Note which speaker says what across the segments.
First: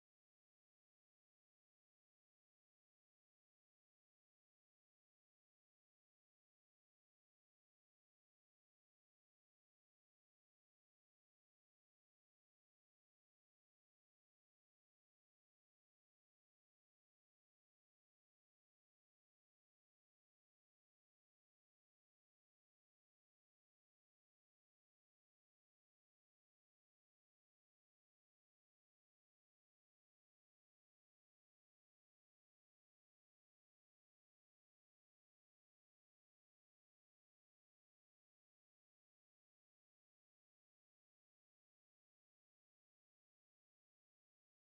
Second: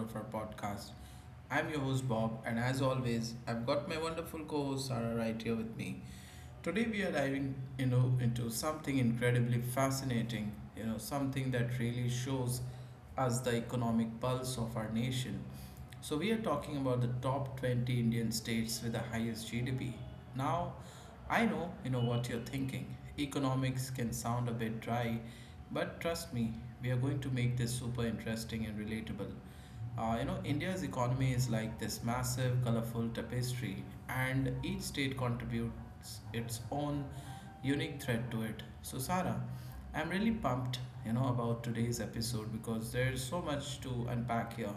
Speaker 1: of our podcast. I'm your host Bob, and as always, I've got my wonderful co host Sarah right here with me. Today we are diving, you know, into something incredibly fascinating, you know, something that really shows us the economic pulse of our nation. So we are talking about the top 20 Indian states with the highest GDP. Now, I know, you know what you're thinking. Economics can sound a bit dry, but trust me, we are going to make this super interesting and relatable. You know, India's economy is like this massive, colorful tapestry, and each state contributes its own unique thread to it. So, Sarah, I'm really pumped, you know, about today's episode because there's so much to unpack here.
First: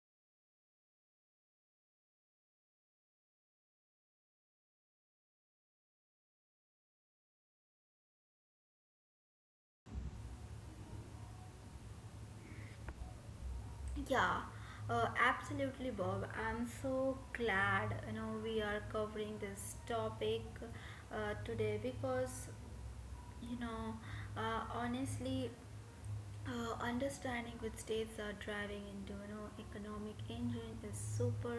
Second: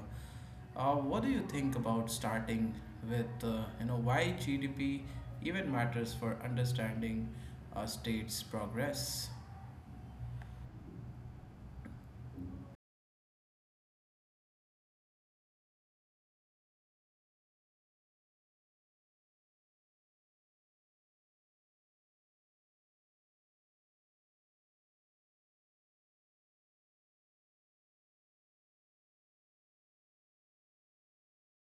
Speaker 1: What do you think about starting with, you know, why GDP even matters for understanding a state's progress?
Speaker 2: Yeah, absolutely, Bob. I'm so glad we are covering this topic today because you know honestly, understanding which states are driving into economic engine is super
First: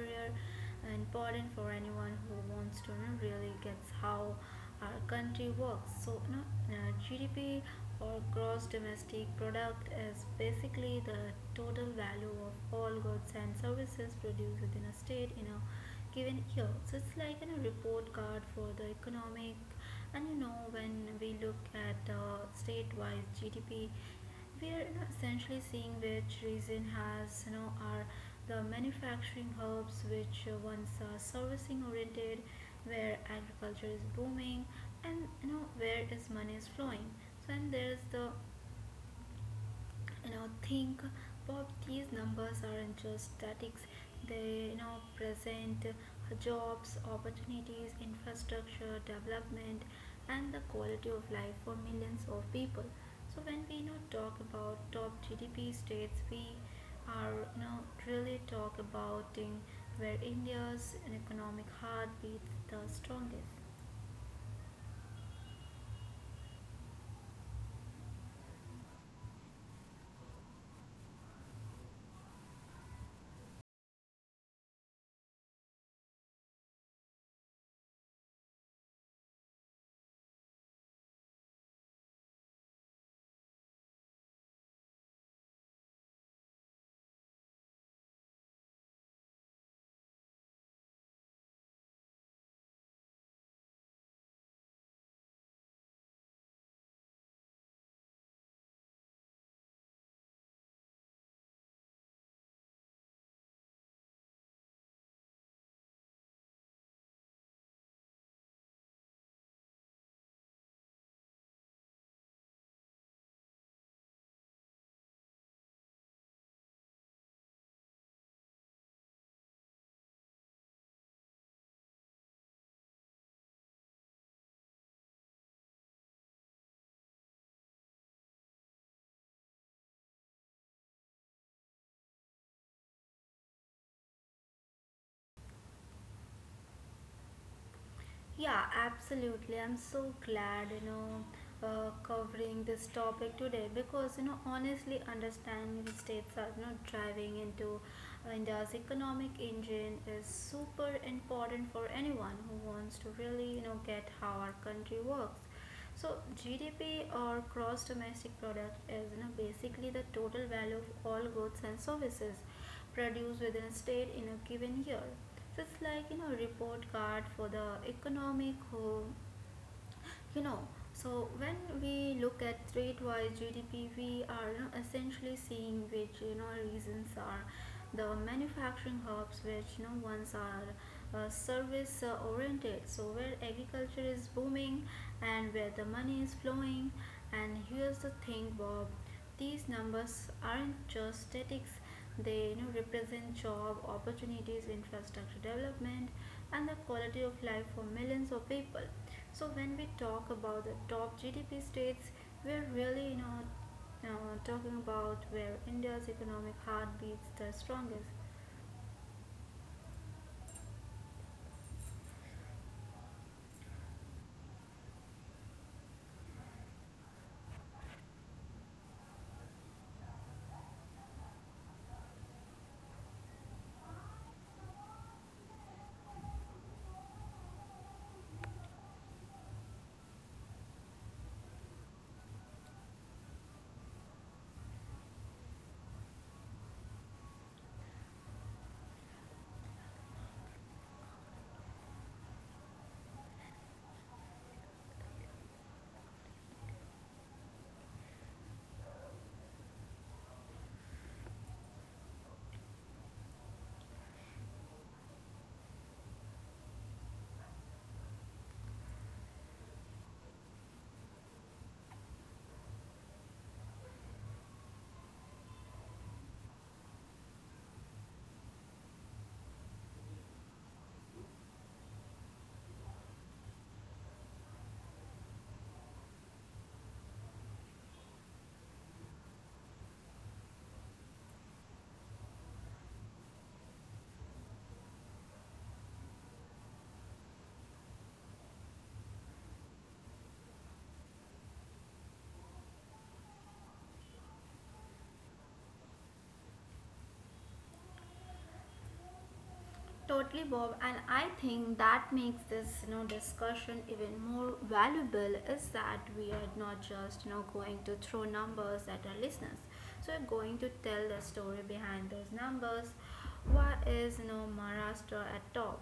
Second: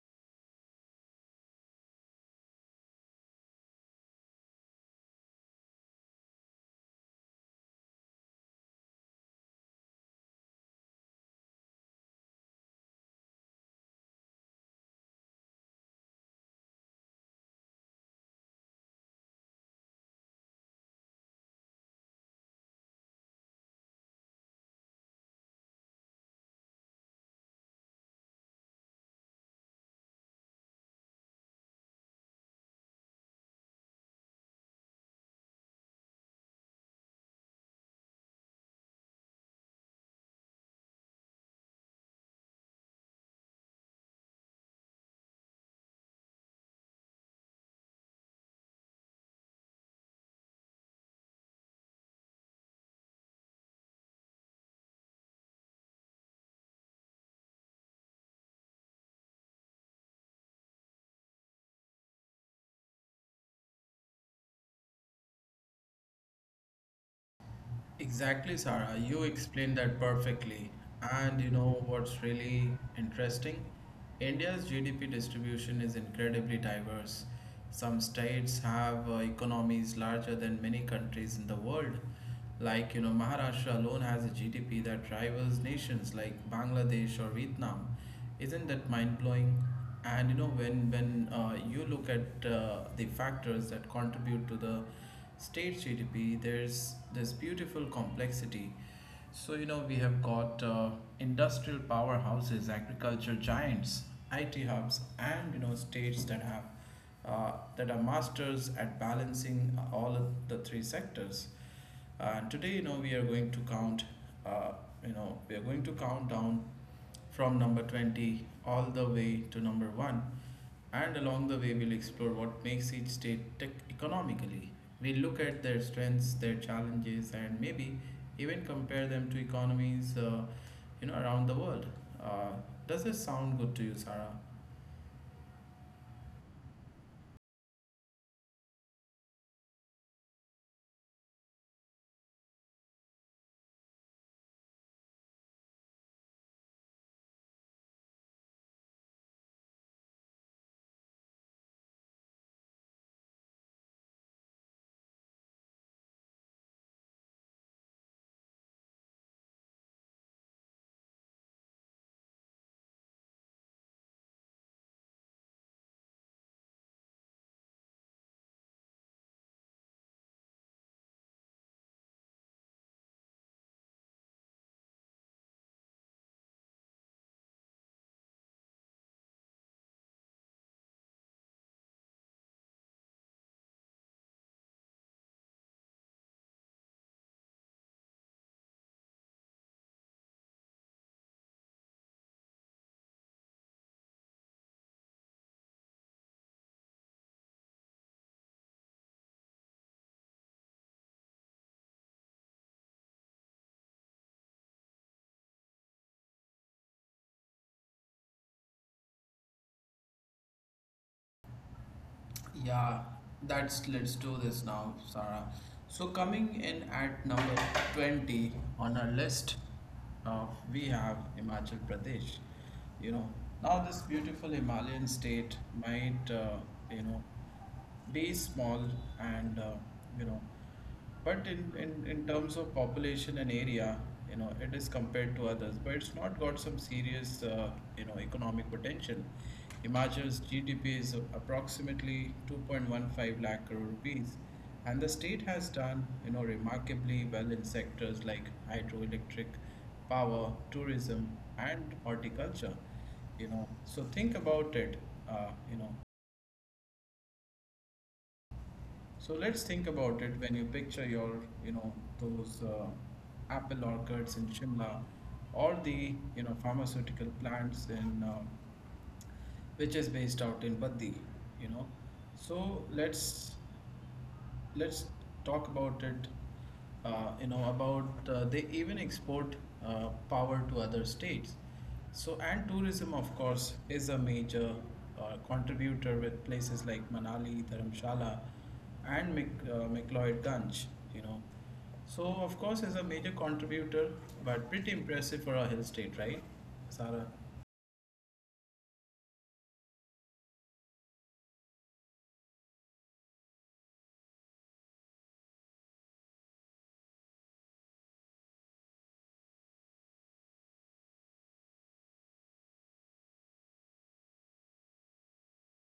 Speaker 2: important for anyone who wants to really gets how our country works. So GDP or gross domestic product is basically the total value of all goods and services produced within a state in a given year. So it's like a report card for the economic. And when we look at state-wise GDP, we are essentially seeing which region has are the manufacturing hubs, which once are servicing oriented, where agriculture is booming, and where is money is flowing. So and there's the think about, these numbers aren't just statics, they present jobs opportunities infrastructure development and the quality of life for millions of people. So when we talk about top gdp states, we are really talk about in where india's economic heartbeat beats the strongest.
Speaker 1: Exactly, Sarah. You explained that perfectly. And you know what's really interesting? India's GDP distribution is incredibly diverse. Some states have economies larger than many countries in the world. Like, you know, Maharashtra alone has a GDP that rivals nations like Bangladesh or Vietnam. Isn't that mind blowing? And you know, when you look at the factors that contribute to the state's GDP, there's this beautiful complexity. So you know, we have got industrial powerhouses, agriculture giants, IT hubs, and you know, states that have that are masters at balancing all of the three sectors. And today, you know, uh, we are going to count down from number 20 all the way to number 1. And along the way, we'll explore what makes each state tick economically. We'll look at their strengths, their challenges, and maybe even compare them to economies, you know, around the world. Uh, does this sound good to you, Sarah?
Speaker 2: Yeah, absolutely. I'm so glad, covering this topic today because, honestly, understanding the states are not driving into India's economic engine is super important for anyone who wants to really, get how our country works. So GDP or gross domestic product is, basically the total value of all goods and services produced within a state in a given year. So it's like report card for the economic home. you know so when we look at rate wise gdp, we are, essentially seeing which reasons are the manufacturing hubs, which ones are service oriented, so where agriculture is booming and where the money is flowing. And here's the thing, Bob, these numbers aren't just statics, they represent job opportunities infrastructure development and the quality of life for millions of people. So when we talk about the top GDP states, we're really not talking about where India's economic heartbeats the strongest.
Speaker 1: Yeah, that's let's do this now, Sarah. So coming in at number 20 on our list, uh, we have Himachal Pradesh. You know, now this beautiful Himalayan state might, you know, day is small and you know, but in terms of population and area, you know, it is compared to others, but it's not got some serious you know, economic potential. Himachal's GDP is approximately 2.15 lakh crore rupees, and the state has done, you know, remarkably well in sectors like hydroelectric power, tourism, and horticulture. You know, so think about it. uh, you know So let's think about it. When you picture your, you know, those apple orchards in Shimla or the, you know, pharmaceutical plants in which is based out in Baddi, you know. So let's talk about it. You know, about they even export power to other states. So and tourism, of course, is a major contributor with places like Manali, Dharamshala, and McLeodganj. You know, so of course is a major contributor, but pretty impressive for a hill state, right, Sara?
Speaker 2: Totally, Bob, and I think that makes this discussion even more valuable is that we are not just going to throw numbers at our listeners. So we're going to tell the story behind those numbers. Why is Maharashtra at top?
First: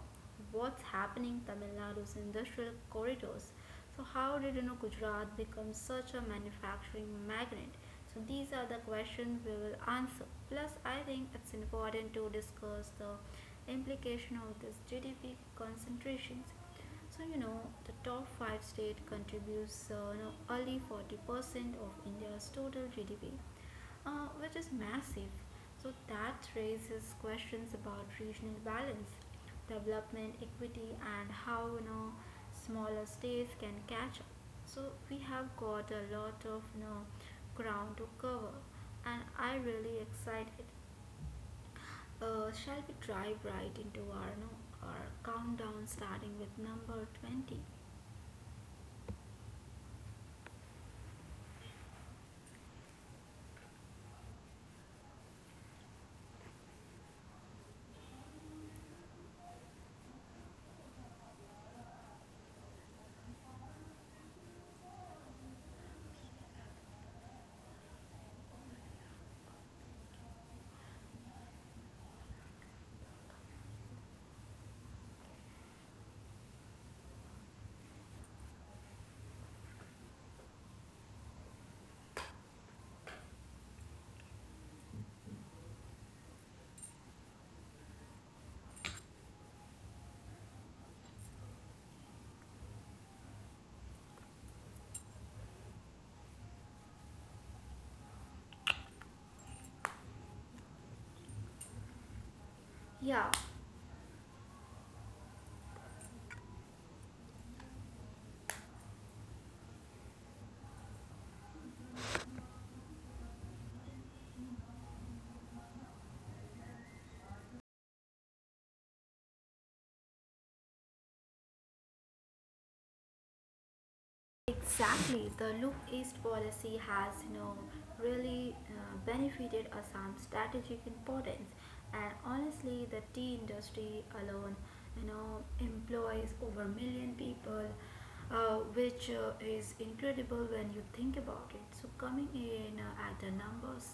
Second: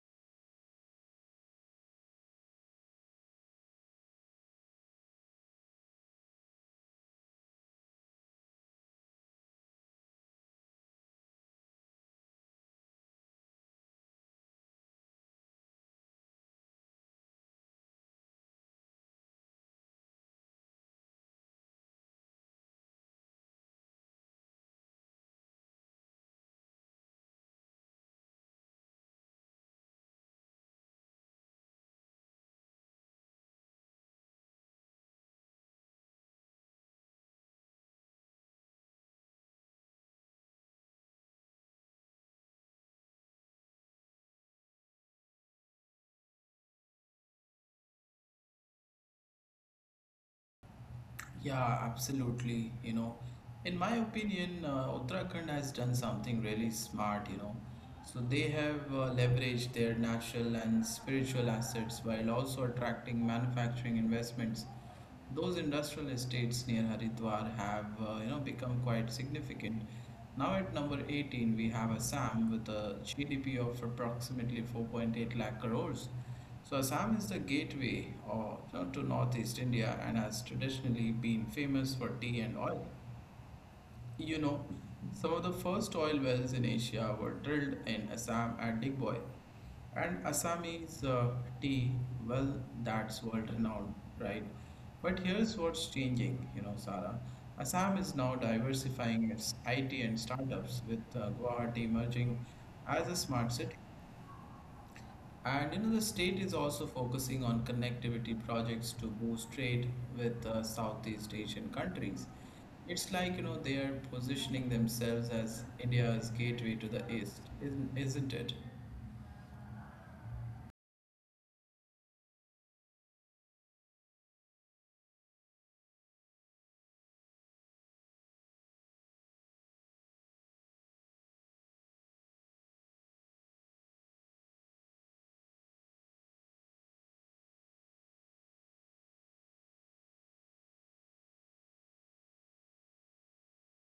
Speaker 2: What's happening Tamil Nadu's industrial corridors? So how did Gujarat become such a manufacturing magnet? So these are the questions we will answer. Plus, I think it's important to discuss the implication of this GDP concentrations. So the top five state contributes only 40% of India's total GDP, which is massive. So that raises questions about regional balance, development equity, and how smaller states can catch up. So we have got a lot of ground to cover, and I really excited. Shall we drive right into our, our countdown starting with number 20?
Speaker 1: Yeah, absolutely. You know, in my opinion, Uttarakhand has done something really smart, you know. So they have leveraged their natural and spiritual assets while also attracting manufacturing investments. Those industrial estates near Haridwar have, you know, become quite significant. Now at number 18, we have Assam with a GDP of approximately 4.8 lakh crores. So Assam is the gateway of, to northeast India and has traditionally been famous for tea and oil. You know, some of the first oil wells in Asia were drilled in Assam at Digboy, and Assamese tea, well, that's world renowned, right? But here's what's changing, you know, Sarah. Assam is now diversifying its IT and startups, with Guwahati emerging as a
Speaker 2: Yeah,
Speaker 1: smart city. And you know, the state is also focusing on connectivity projects to boost trade with Southeast Asian countries. It's like, you know, they are positioning themselves as India's gateway to the East, isn't it?
Speaker 2: exactly. The look east policy has really benefited Assam's strategic importance, and honestly, the tea industry alone, employs over a million people, which is incredible when you think about it. So coming in at the numbers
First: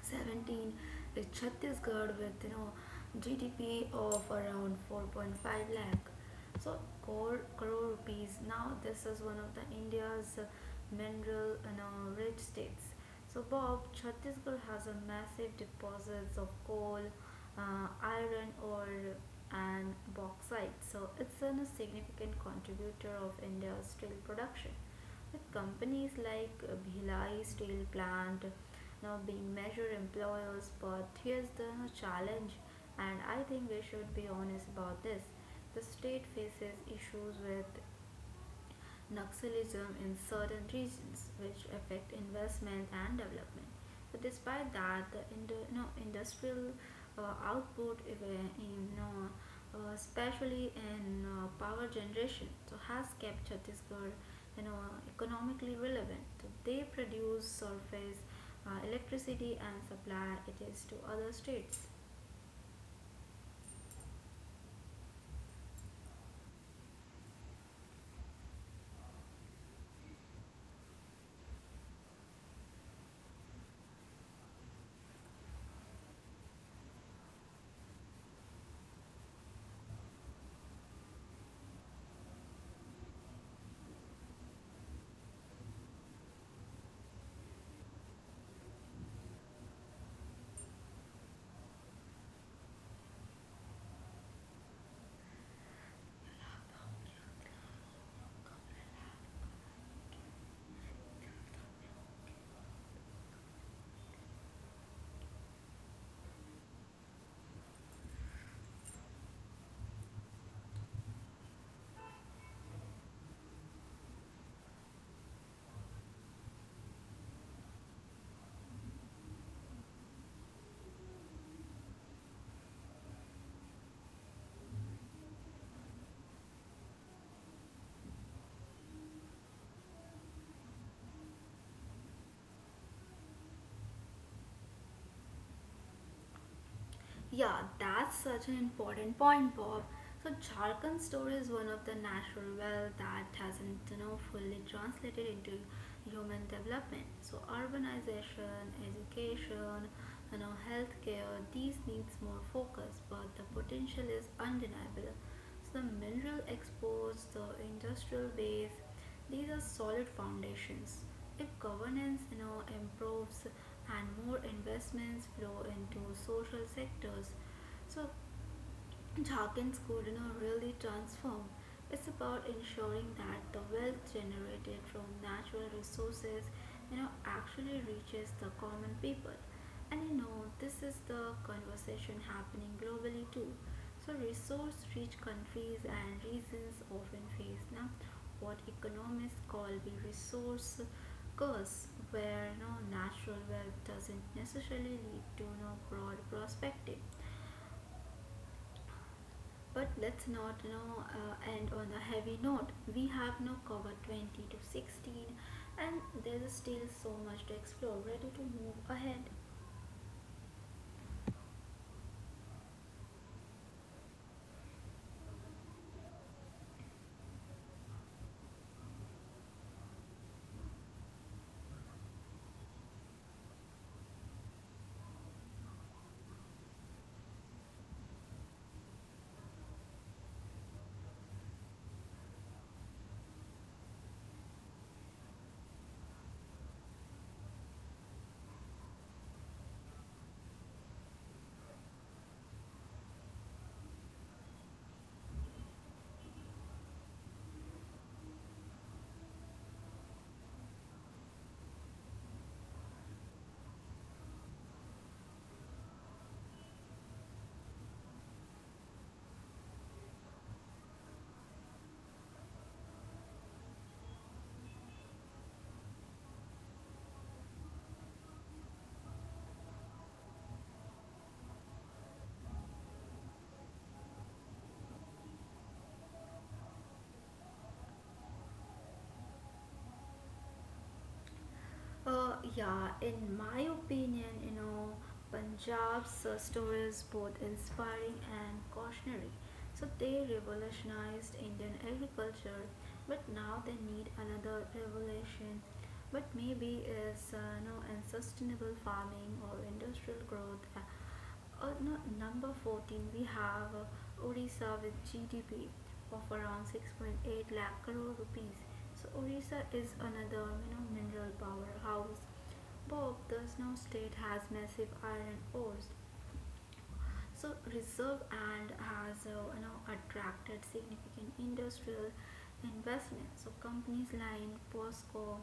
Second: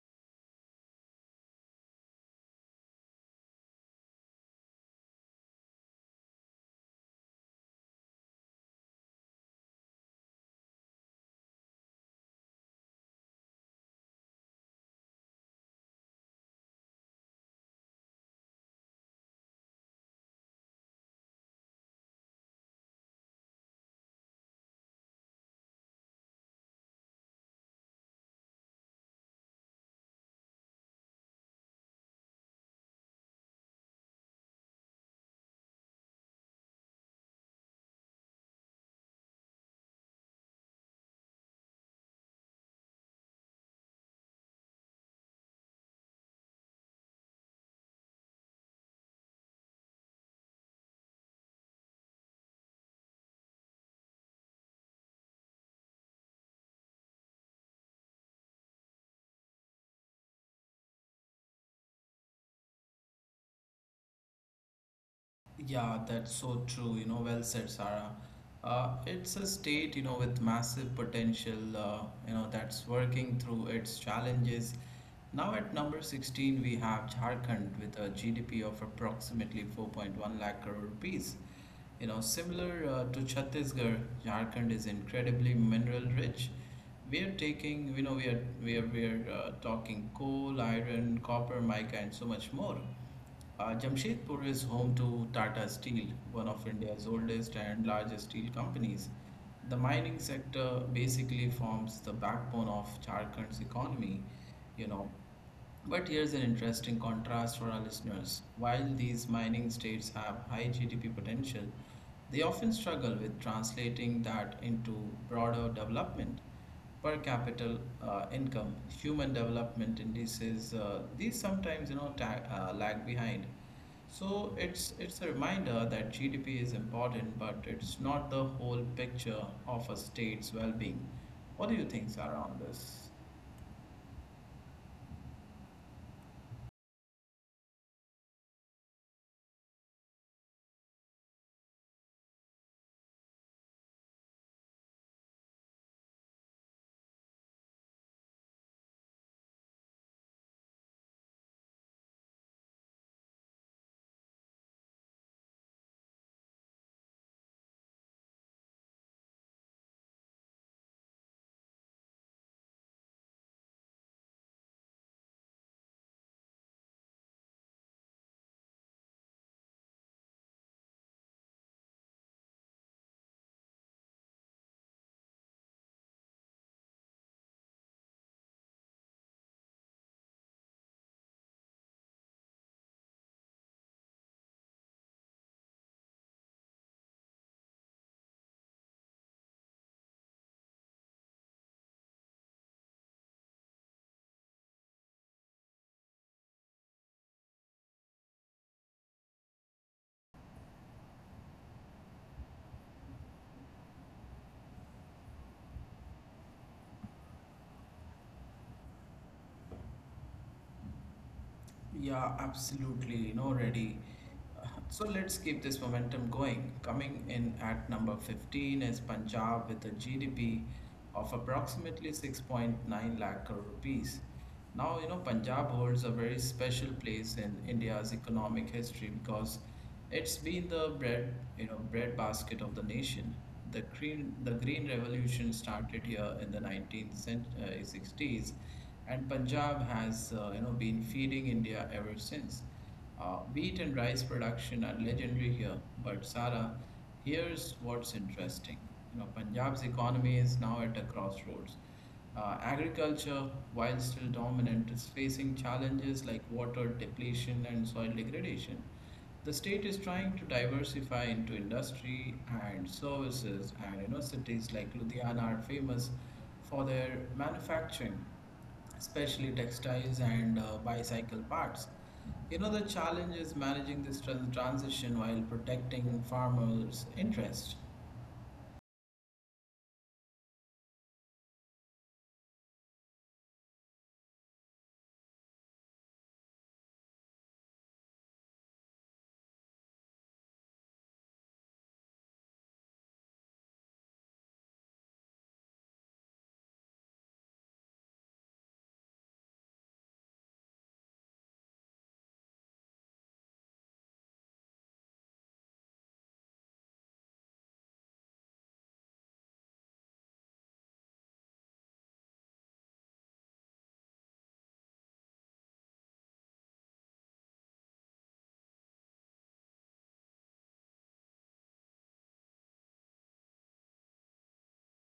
Speaker 2: 17 is Chhattisgarh with GDP of around 4.5 lakh so crore rupees. Now this is one of the india's mineral and rich states. So Bob, chhattisgarh has a massive deposits of coal, uh, iron ore and bauxite. So it's a significant contributor of india's steel production with companies like Bhilai Steel Plant now being major employers. But here's the challenge, and I think we should be honest about this. The state faces issues with Naxalism in certain regions, which affect investment and development. But despite that, the industrial output, if, in, no, especially in power generation, so has kept Chhattisgarh you know, economically relevant. So they produce surface electricity and supply it is to other states.
Speaker 1: Yeah, that's so true. You know, well said, Sarah. It's a state, you know, with massive potential, you know, that's working through its challenges. Now, at number 16, we have Jharkhand with a GDP of approximately 4.1 lakh crore rupees. You know, similar to Chhattisgarh, Jharkhand is incredibly mineral rich. We are taking, you know, we are we are we are talking coal, iron, copper, mica, and so much more. Jamshedpur is home to Tata Steel, one of India's oldest and largest steel companies. The mining sector basically forms the backbone of Jharkhand's economy, you know. But here's an interesting contrast for our listeners. While these mining states have high GDP potential, they often struggle with translating that into broader development, per capita income, human development indices, these sometimes, you know, lag behind. So it's a reminder that GDP is important, but it's not the whole picture of a state's well-being. What do you think, Sarah, on this?
Speaker 2: Yeah, that's such an important point, Bob. So Jharkhand story is one of the natural wealth that hasn't, fully translated into human development. So urbanization, education, healthcare, these needs more focus, but the potential is undeniable. So the mineral exports, the industrial base, these are solid foundations. If governance improves and more investments flow into social sectors, so Dawkins could really transform. It's about ensuring that the wealth generated from natural resources, actually reaches the common people. And this is the conversation happening globally too. So resource-rich countries and regions often face now what economists call the resource curse, where natural wealth doesn't necessarily lead to no broad perspective. But let's not end on a heavy note. We have now covered 20 to 16, and there's still so much to explore. Ready to move ahead?
Speaker 1: Yeah, absolutely. You know, ready. So let's keep this momentum going. Coming in at number 15 is Punjab with a GDP of approximately 6.9 lakh crore rupees. Now, you know, Punjab holds a very special place in India's economic history because it's been the bread basket of the nation. The green revolution started here in the 19th century, 60s, and Punjab has, you know, been feeding India ever since. Wheat and rice production are legendary here, but Sara, here's what's interesting. You know, Punjab's economy is now at a crossroads. Agriculture, while still dominant, is facing challenges like water depletion and soil degradation. The state is trying to diversify into industry and services, and you know, cities like Ludhiana are famous for their manufacturing, especially textiles and bicycle parts. You know, the challenge is managing this transition while protecting farmers interest.
Speaker 2: Yeah, in my opinion, Punjab's story is both inspiring and cautionary. So they revolutionized Indian agriculture, but now they need another revolution. But maybe is no unsustainable farming or industrial growth. No, Number 14, we have Odisha with GDP of around 6.8 lakh crore rupees. So Orissa is another mineral powerhouse. Bob, the snow state, has massive iron ores, so reserve and has attracted significant industrial investment. So companies like POSCO,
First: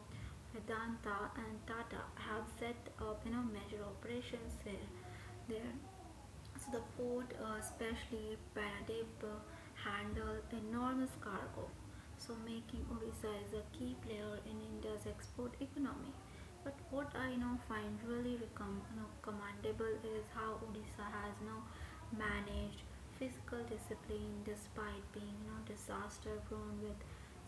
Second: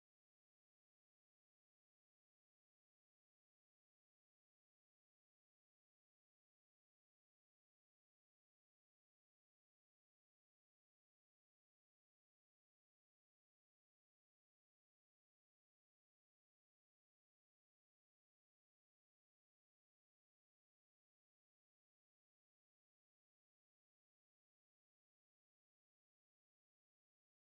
Speaker 2: Vedanta, and Tata have set up major operations there. There, so the port, especially Paradip, handle enormous cargo. So, making Odisha is a key player in India's export economy. But what I now find really commendable is how Odisha has now managed fiscal discipline despite being disaster prone with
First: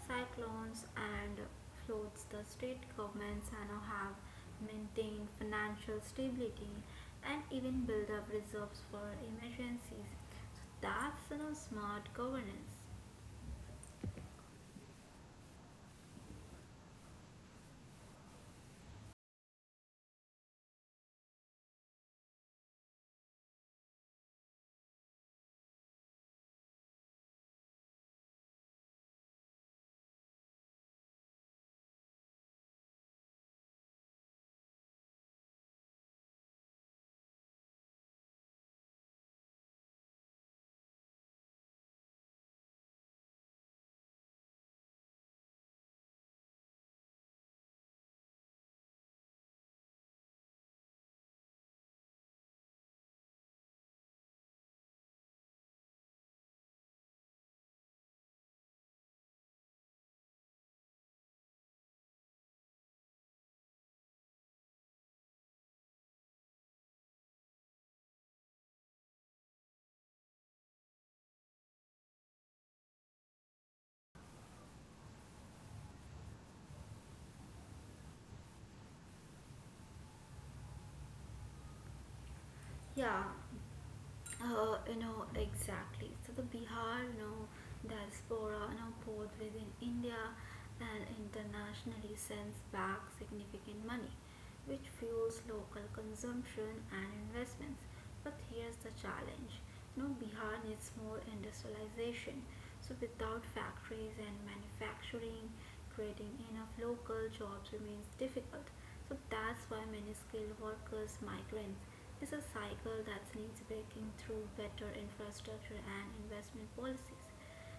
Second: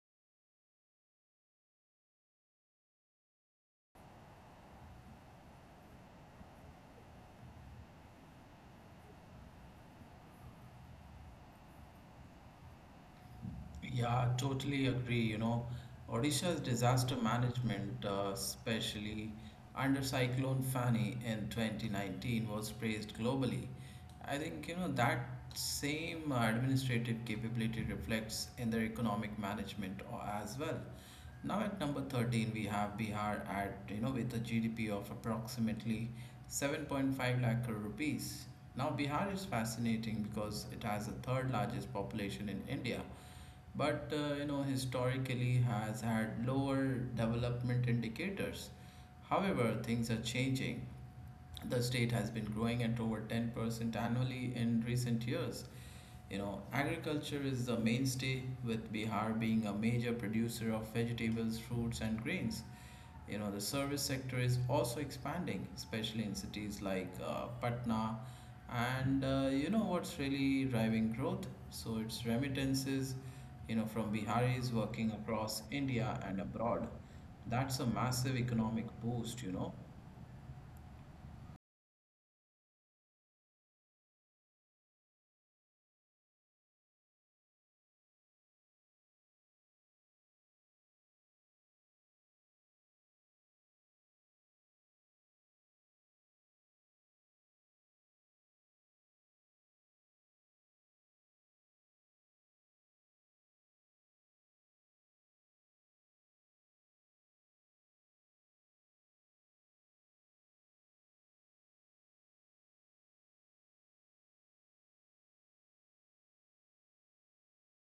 Speaker 2: cyclones and floods. The state governments now have maintained financial stability and even build up reserves for emergencies. So that's smart governance.
Speaker 1: Yeah, totally agree. You know, Odisha's disaster management, especially under Cyclone Fani in 2019, was praised globally. I think, you know, that same administrative capability reflects in their economic management as well. Now at number 13, we have Bihar at, you know, with a GDP of approximately 7.5 lakh crore rupees. Now Bihar is fascinating because it has the third largest population in India, but you know, historically has had lower development indicators. However, things are changing. The state has been growing at over 10% annually in recent years. You know, agriculture is the mainstay, with Bihar being a major producer of vegetables, fruits, and grains. You know, the service sector is also expanding, especially in cities like Patna. And you know what's really driving growth? So it's remittances, you know, from Biharis working across India and abroad. That's a massive economic boost, you know.
Speaker 2: Yeah. Exactly. So the Bihar, diaspora, both within India and internationally sends back significant money, which fuels local consumption and investments. But here's the challenge: no Bihar needs more industrialization. So without factories and manufacturing, creating enough local jobs remains difficult. So that's why many skilled workers, migrants, is a cycle that needs breaking through better infrastructure and investment policies.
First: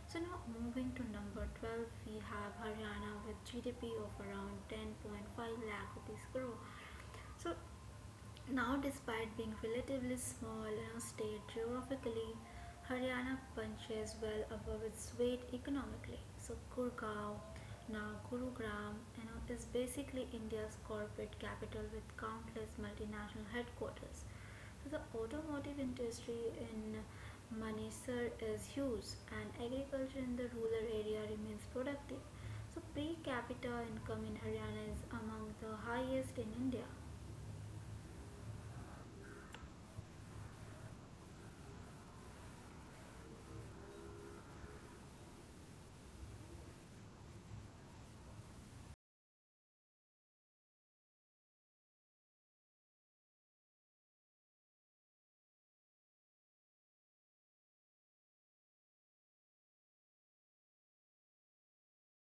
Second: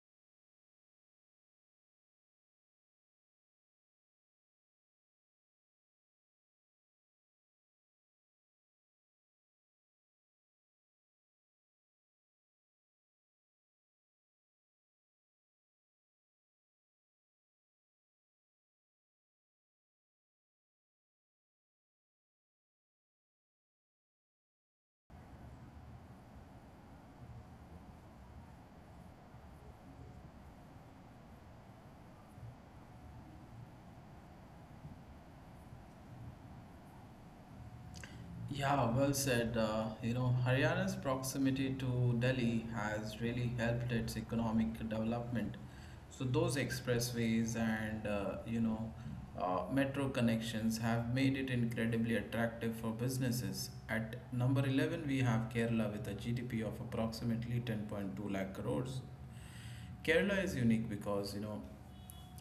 Speaker 2: So now moving to number 12, we have Haryana with GDP of around 10.5 lakh rupees crore. So now, despite being relatively small in state geographically, Haryana punches well above its weight economically. So, Gurgaon, now Gurugram, is basically India's corporate capital with countless multinational headquarters. So, the automotive industry in Manesar is huge, and agriculture in the rural area remains productive. So, per capita income in Haryana is among the highest in India.
Speaker 1: Yeah, well said. You know, Haryana's proximity to Delhi has really helped its economic development. So those expressways and you know, metro connections have made it incredibly attractive for businesses. At number 11, we have Kerala with a GDP of approximately 10.2 lakh crores. Kerala is unique because, you know,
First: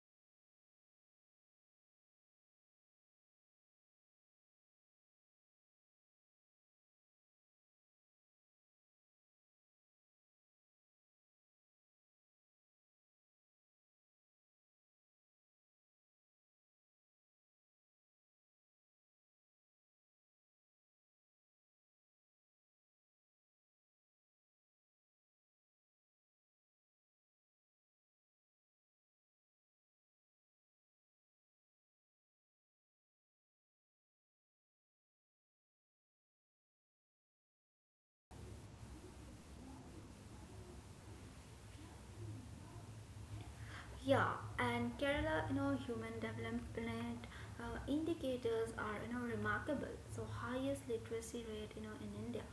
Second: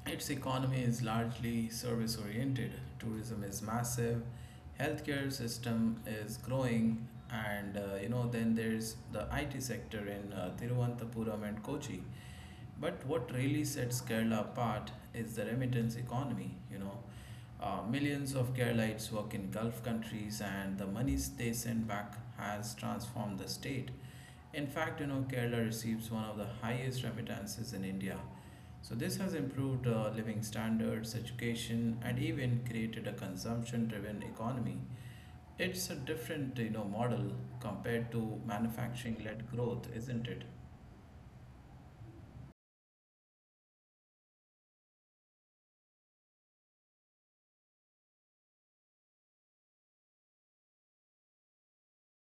Speaker 1: its economy is largely service oriented, tourism is massive, healthcare system is growing, and you know, then there's the IT sector in Thiruvananthapuram and Kochi. But what really sets Kerala apart is the remittance economy, you know. Millions of Keralites work in Gulf countries, and the money they send back has transformed the state. In fact, you know, Kerala receives one of the highest remittances in India. So this has improved living standards, education, and even created a consumption-driven economy. It's a different, you know, model compared to manufacturing-led growth, isn't it?
Speaker 2: Yeah, and Kerala, human development indicators are, remarkable. So highest literacy rate, in India.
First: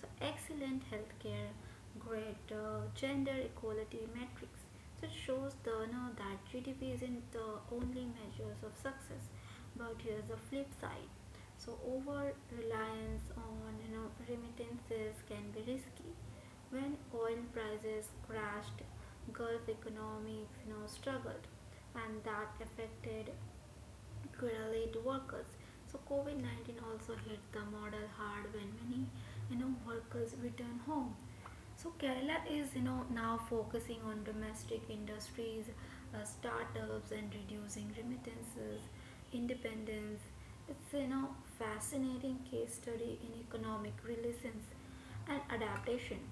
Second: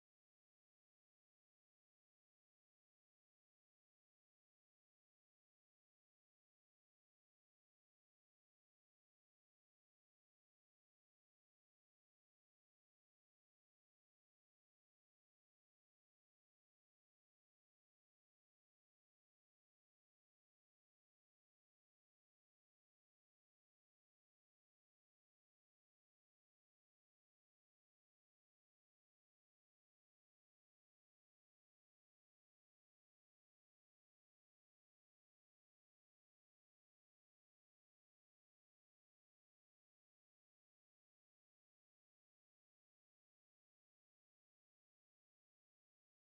Speaker 2: So excellent healthcare, great gender equality metrics. So it shows the, that GDP isn't the only measures of success, but here's the flip side. So over reliance on, remittances can be risky. When oil prices crashed, Gulf economies struggled, and that affected Queralate workers. So COVID-19 also hit the model hard when many workers return home. So Kerala is now focusing on domestic industries, startups, and reducing remittances, independence. It's fascinating case study in economic relations and adaptation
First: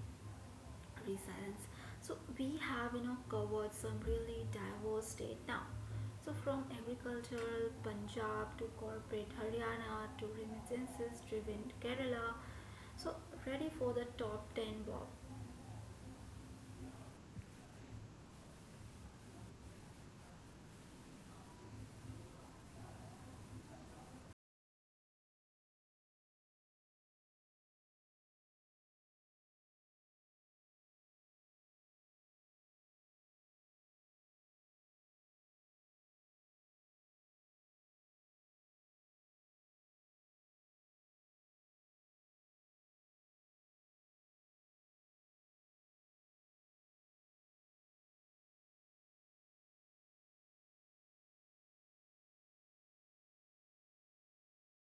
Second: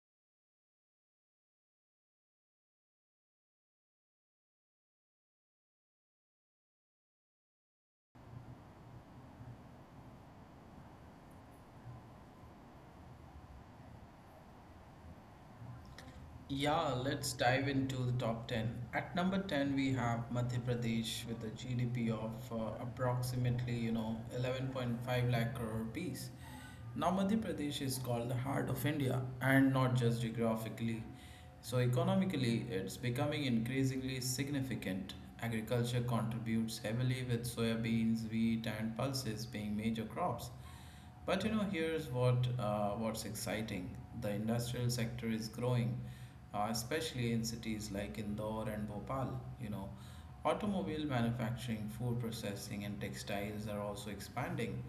Speaker 2: resilience. So we have covered some really diverse state now. So from agricultural punjab to corporate haryana to remittances driven kerala, so ready for the top 10, Bob?
Speaker 1: Yeah, let's dive into the top 10. At number 10, we have Madhya Pradesh with a GDP of approximately, you know, 11.5 lakh crore rupees. Now, Madhya Pradesh is called the heart of India, and not just geographically. So, economically, it's becoming increasingly significant. Agriculture contributes heavily, with soya beans, wheat, and pulses being major crops. But you know, here's what what's exciting. The industrial sector is growing, especially in cities like Indore and Bhopal. You know, automobile manufacturing, food processing, and textiles are also expanding.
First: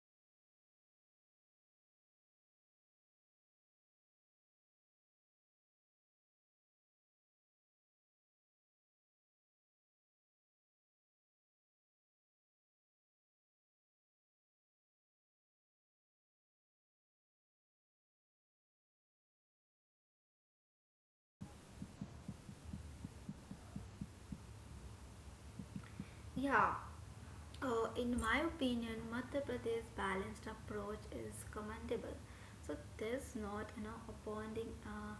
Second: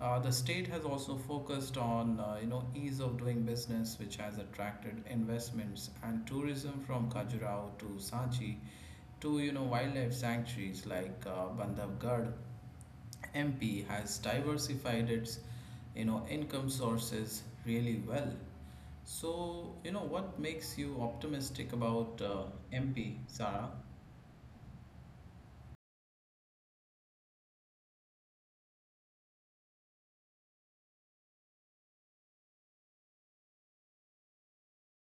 Speaker 1: The state has also focused on you know, ease of doing business, which has attracted investments, and tourism from Khajuraho to Sanchi to, you know, wildlife sanctuaries like Bandhavgarh. MP has diversified its, you know, income sources really well. So, you know, what makes you optimistic about MP, Sarah?
Speaker 2: Yeah, in my opinion, Madhya Pradesh's balanced approach is commendable. So this not upholding uh,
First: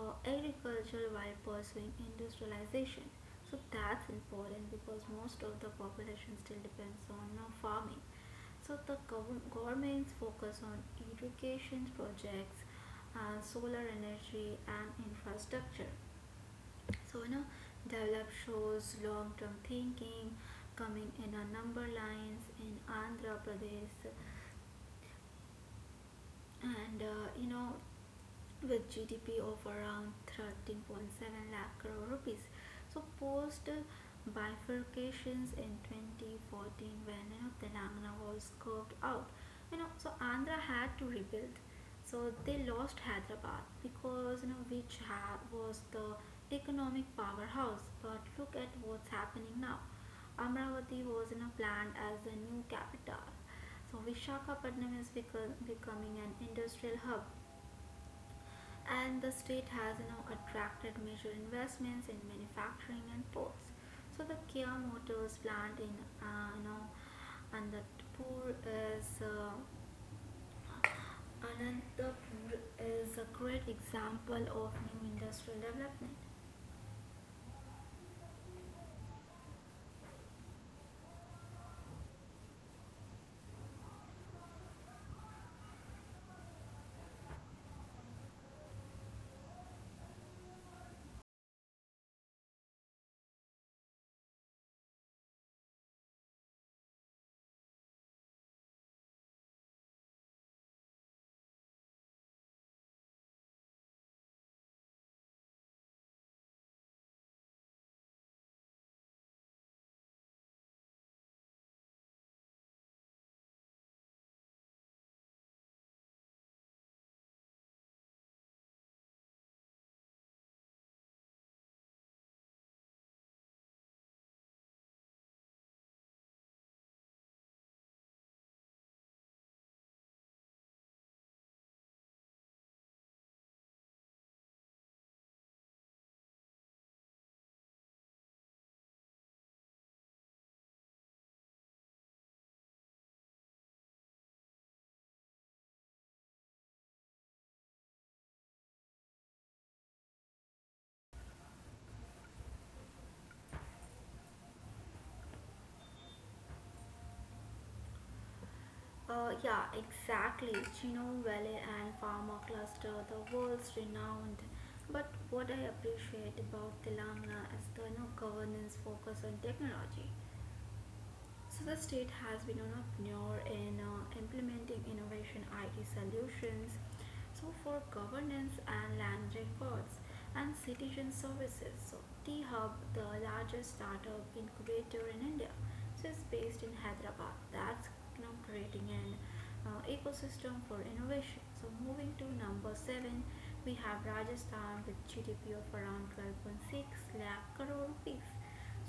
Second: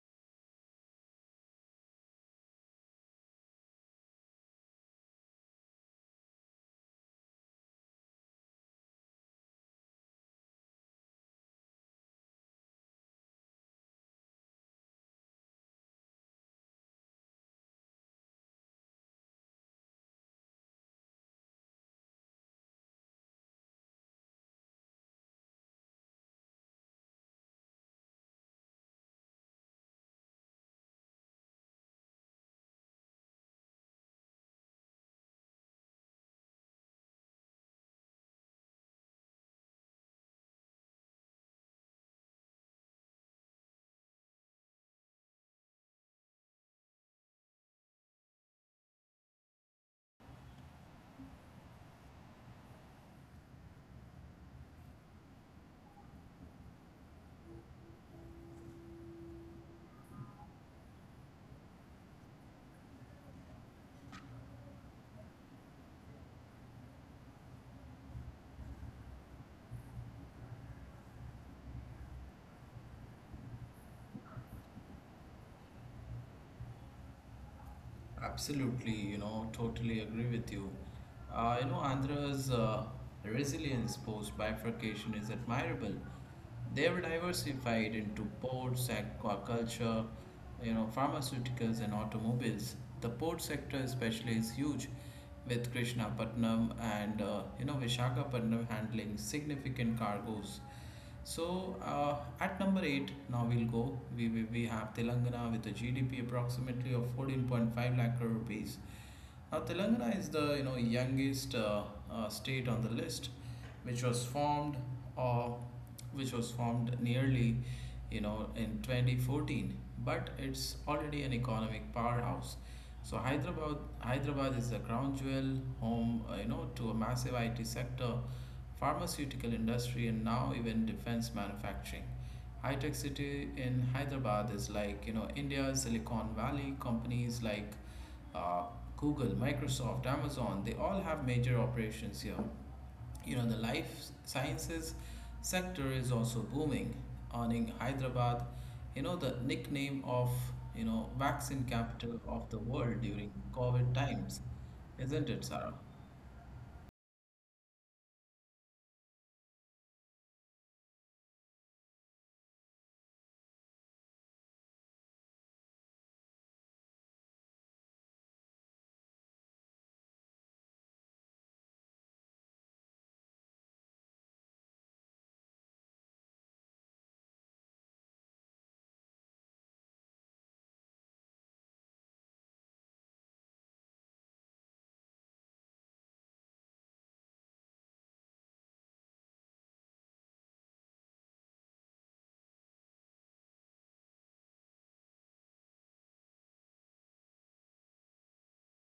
Speaker 2: uh, agriculture while pursuing industrialization. So that's important because most of the population still depends on farming. So the government's focus on education projects, solar energy, and infrastructure. So, develop shows long term thinking, coming in a number lines in Andhra Pradesh and with GDP of around 13.7 lakh crore rupees. So post bifurcations in 2014 when Telangana was carved out, so Andhra had to rebuild. So they lost Hyderabad because which was the economic powerhouse. But look at what's happening now. Amravati was planned as the new capital. So Vishakhapatnam is becoming an industrial hub, and the state has attracted major investments in manufacturing and ports. So the Kia Motors plant in uh, you know, Anantapur is uh, Anantapur is a great example of new industrial development.
Speaker 1: Absolutely, you know, totally agree with you. You know, Andhra's resilience post bifurcation is admirable. They were diversified into ports, aquaculture, you know, pharmaceuticals, and automobiles. The port sector, especially, is huge, with Krishnapatnam and you know, Visakhapatnam handling significant cargoes. So at number eight, now we'll go. We have Telangana with a GDP approximately of 14.5 lakh crore rupees. Now Telangana is the youngest state on the list which was formed or which was formed nearly in 2014, but it's already an economic powerhouse. So Hyderabad is a crown jewel, home to a massive IT sector, pharmaceutical industry, and now even defense manufacturing. High tech city in Hyderabad is like India's Silicon Valley. Companies like uh, Google, Microsoft, Amazon, they all have major operations here. The life sciences sector is also booming, earning Hyderabad, the nickname of, vaccine capital of the world during COVID times, isn't it, Sarah?
Speaker 2: Yeah, exactly. Genome Valley and Pharma Cluster, the world's renowned. But what I appreciate about Telangana is the governance focus on technology. So the state has been an pioneer in implementing innovation IT solutions for governance and land records and citizen services. So T Hub, the largest startup incubator in India, it's based in Hyderabad. That's creating an ecosystem for innovation. So moving to number seven, we have Rajasthan with GDP of around 12.6 lakh crore rupees.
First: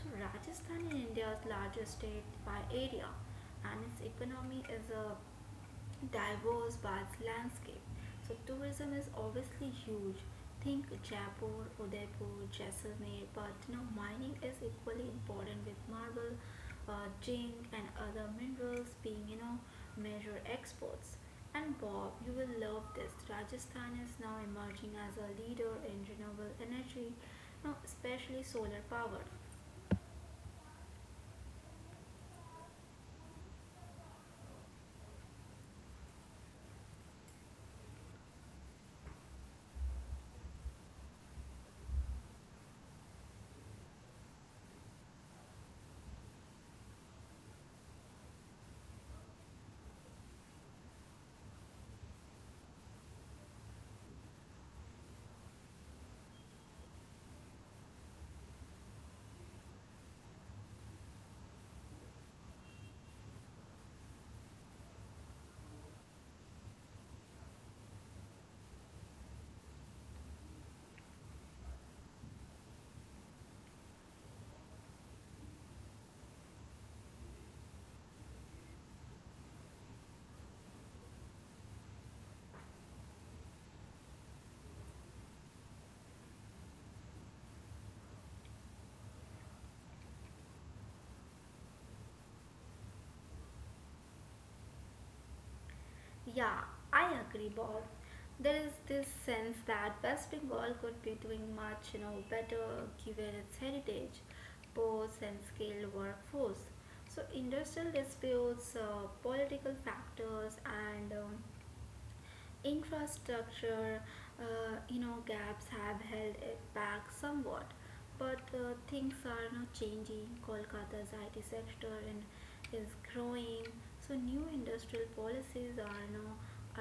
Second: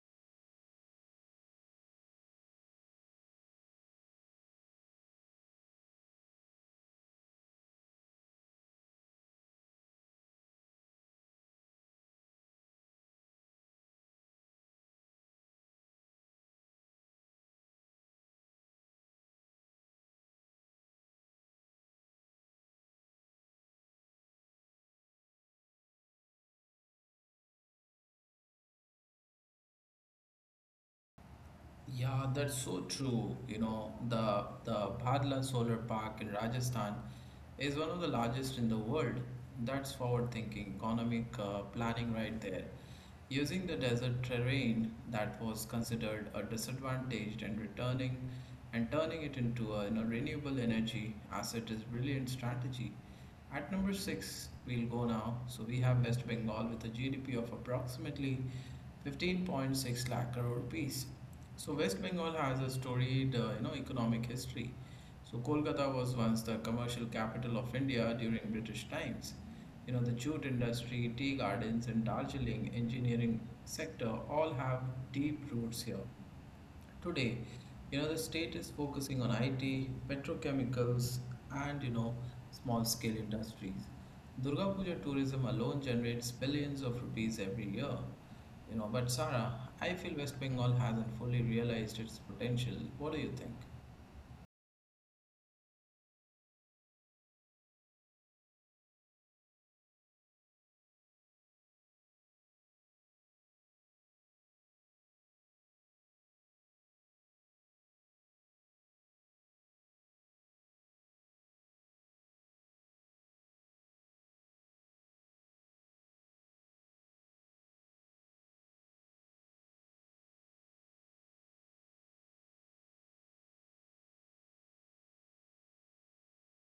Speaker 2: So Rajasthan is India's largest state by area, and its economy is a diverse vast landscape. So tourism is obviously huge. Think Jaipur, Udaipur, Jaisalmer, but mining is equally important with marble, zinc, and other minerals being major exports. And Bob, you will love this. Rajasthan is now emerging as a leader in renewable energy, you know, especially solar power.
Speaker 1: Yeah, that's so true. The Bhadla Solar Park in Rajasthan is one of the largest in the world. That's forward-thinking economic planning right there. Using the desert terrain that was considered a disadvantaged and returning and turning it into a, renewable energy asset is brilliant strategy. At number six, we'll go now. So we have West Bengal with a GDP of approximately 15.6 lakh crore rupees. So West Bengal has a storied, economic history. So Kolkata was once the commercial capital of India during British times. The jute industry, tea gardens, and Darjeeling engineering sector all have deep roots here. Today, the state is focusing on IT, petrochemicals, and small scale industries. Durga Puja tourism alone generates billions of rupees every year. But Sarah, I feel West Bengal hasn't fully realized its potential. What do you think?
Speaker 2: Yeah, I agree, Bob. There is this sense that West Bengal could be doing much, better given its heritage, ports and skilled workforce. So industrial disputes, political factors, and infrastructure gaps have held it back somewhat, but things are now changing. Kolkata's IT sector and is growing. So new industrial policies are now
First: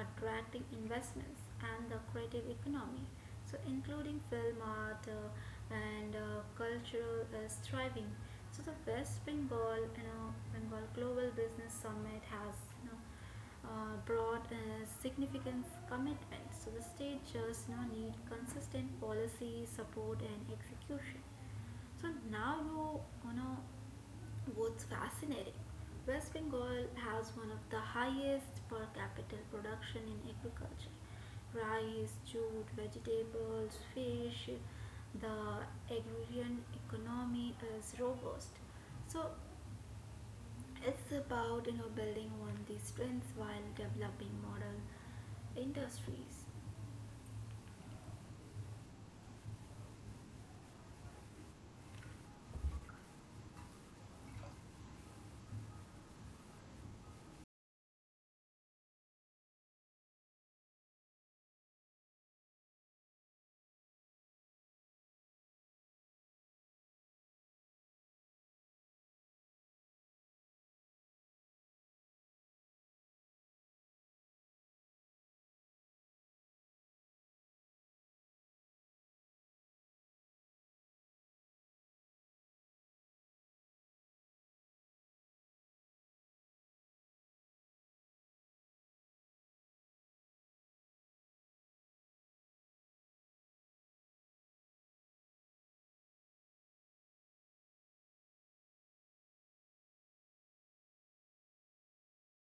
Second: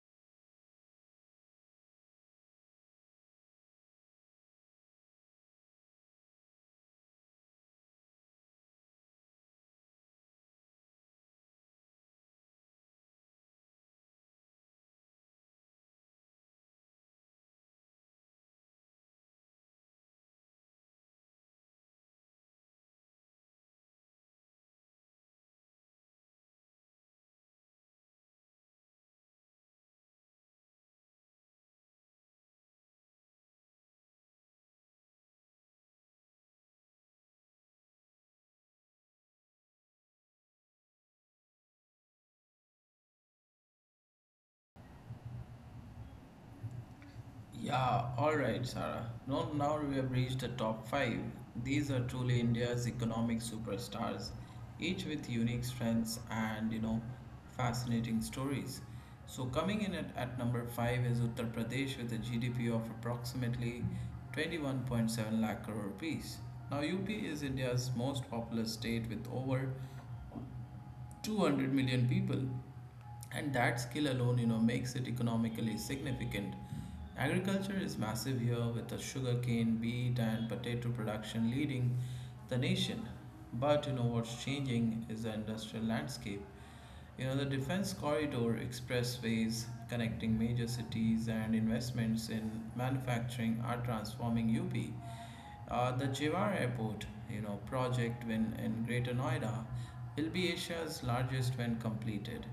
Speaker 2: attracting investments and the creative economy, including film, art, and cultural is thriving. So the west bengal you know Bengal Global Business Summit has you know brought a significant commitments. So the state just now need consistent policy support and execution. So now you know what's fascinating. West Bengal has one of the highest per capita production in agriculture. Rice, jute, vegetables, fish, the agrarian economy is robust. So it's about building on these strengths while developing model industries.
Speaker 1: Yeah, alright, Sarah. No, now we have reached the top five. These are truly India's economic superstars, each with unique strengths and fascinating stories. So coming in at number five is Uttar Pradesh with a GDP of approximately 21.7 lakh crore rupees. Now UP is India's most populous state with over 200 million people, and that skill alone makes it economically significant. Agriculture is massive here, with the sugarcane, beet, and potato production leading the nation. But what's changing is the industrial landscape. The defense corridor, expressways connecting major cities, and investments in manufacturing are transforming UP. The Jewar Airport, project when in Greater Noida will be Asia's largest when completed.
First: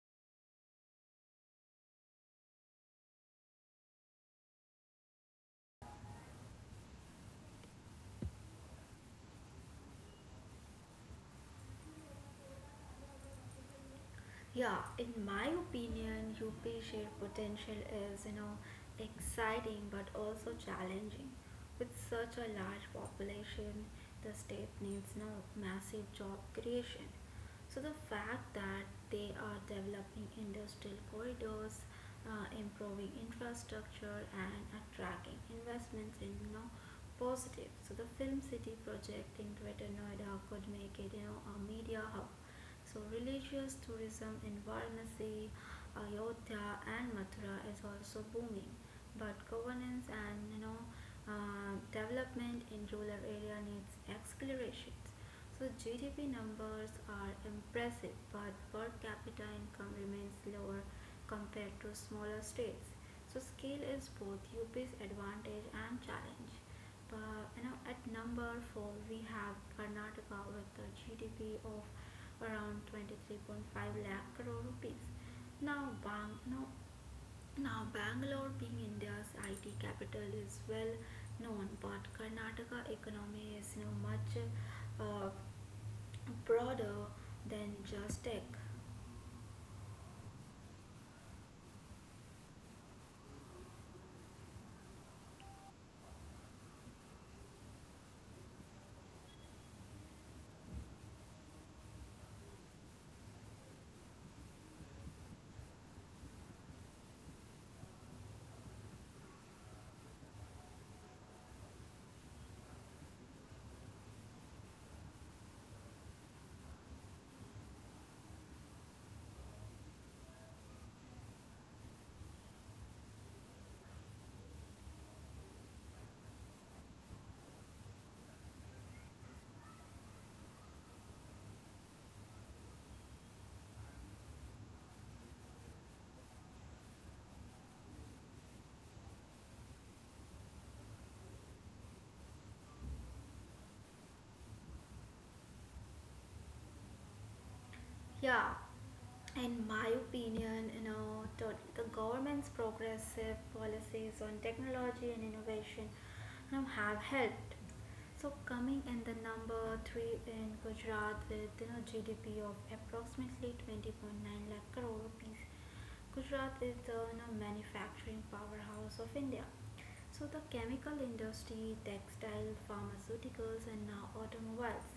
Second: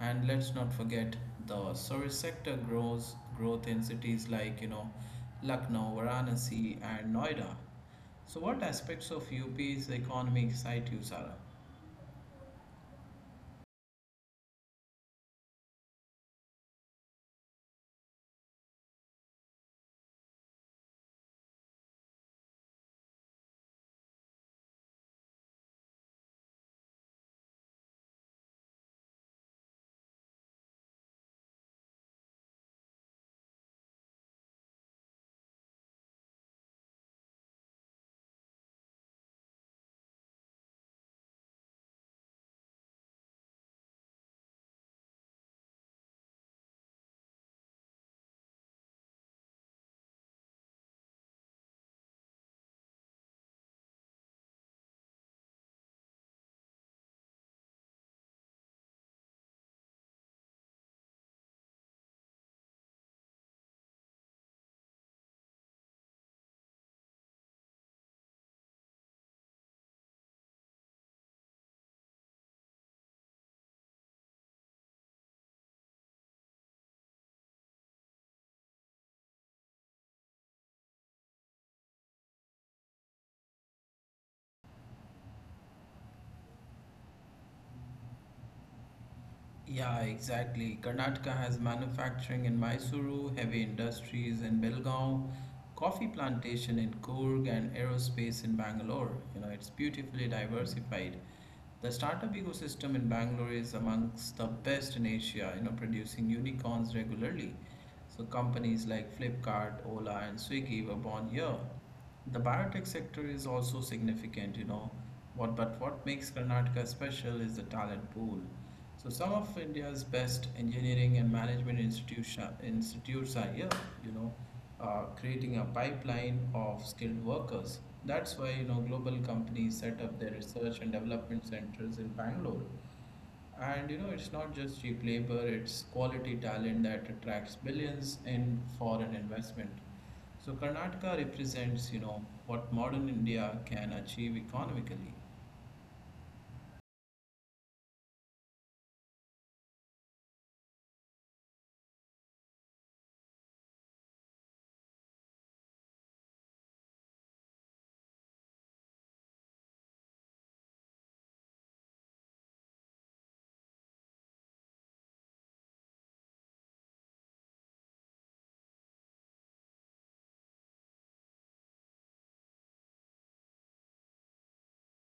Speaker 1: And let's not forget the service sector grows growth in cities like, Lucknow, Varanasi, and Noida. So what aspects of UP's economy excite you, Sarah?
Speaker 2: Yeah, in my opinion, UP Share potential is, exciting but also challenging. With such a large population, the state needs no massive job creation. So the fact that they are developing industrial corridors, improving infrastructure, and attracting investments in positive. So the Film City project in Greater Noida could make it a media hub. So religious tourism in Varanasi, Ayodhya and Mathura is also booming, but governance and development in rural area needs acceleration. So GDP numbers are impressive, but per capita income remains lower compared to smaller states. So scale is both UP's advantage and challenge. At number four we have Karnataka with a GDP of around 23.5 lakh crore rupees. Now, Bang, no, now Bangalore, being India's IT capital, is well known, but Karnataka economy is much uh, broader than just tech.
Speaker 1: Yeah, exactly. Karnataka has manufacturing in Mysuru, heavy industries in Belgaum, coffee plantation in Coorg, and aerospace in Bangalore. You know, it's beautifully diversified. The startup ecosystem in Bangalore is amongst the best in Asia, producing unicorns regularly. So companies like Flipkart, Ola, and Swiggy were born here. The biotech sector is also significant, you know. What but what makes Karnataka special is the talent pool. So some of India's best engineering and management institution institutes are here, you know, creating a pipeline of skilled workers. That's why global companies set up their research and development centers in Bangalore. And it's not just cheap labor; it's quality talent that attracts billions in foreign investment. So Karnataka represents, what modern India can achieve economically.
Speaker 2: Yeah, in my opinion, the government's progressive policies on technology and innovation have helped. So coming in the number three in Gujarat with GDP of approximately 20.9 lakh crore rupees, Gujarat is the manufacturing powerhouse of India. So the chemical industry, textile, pharmaceuticals, and now automobiles.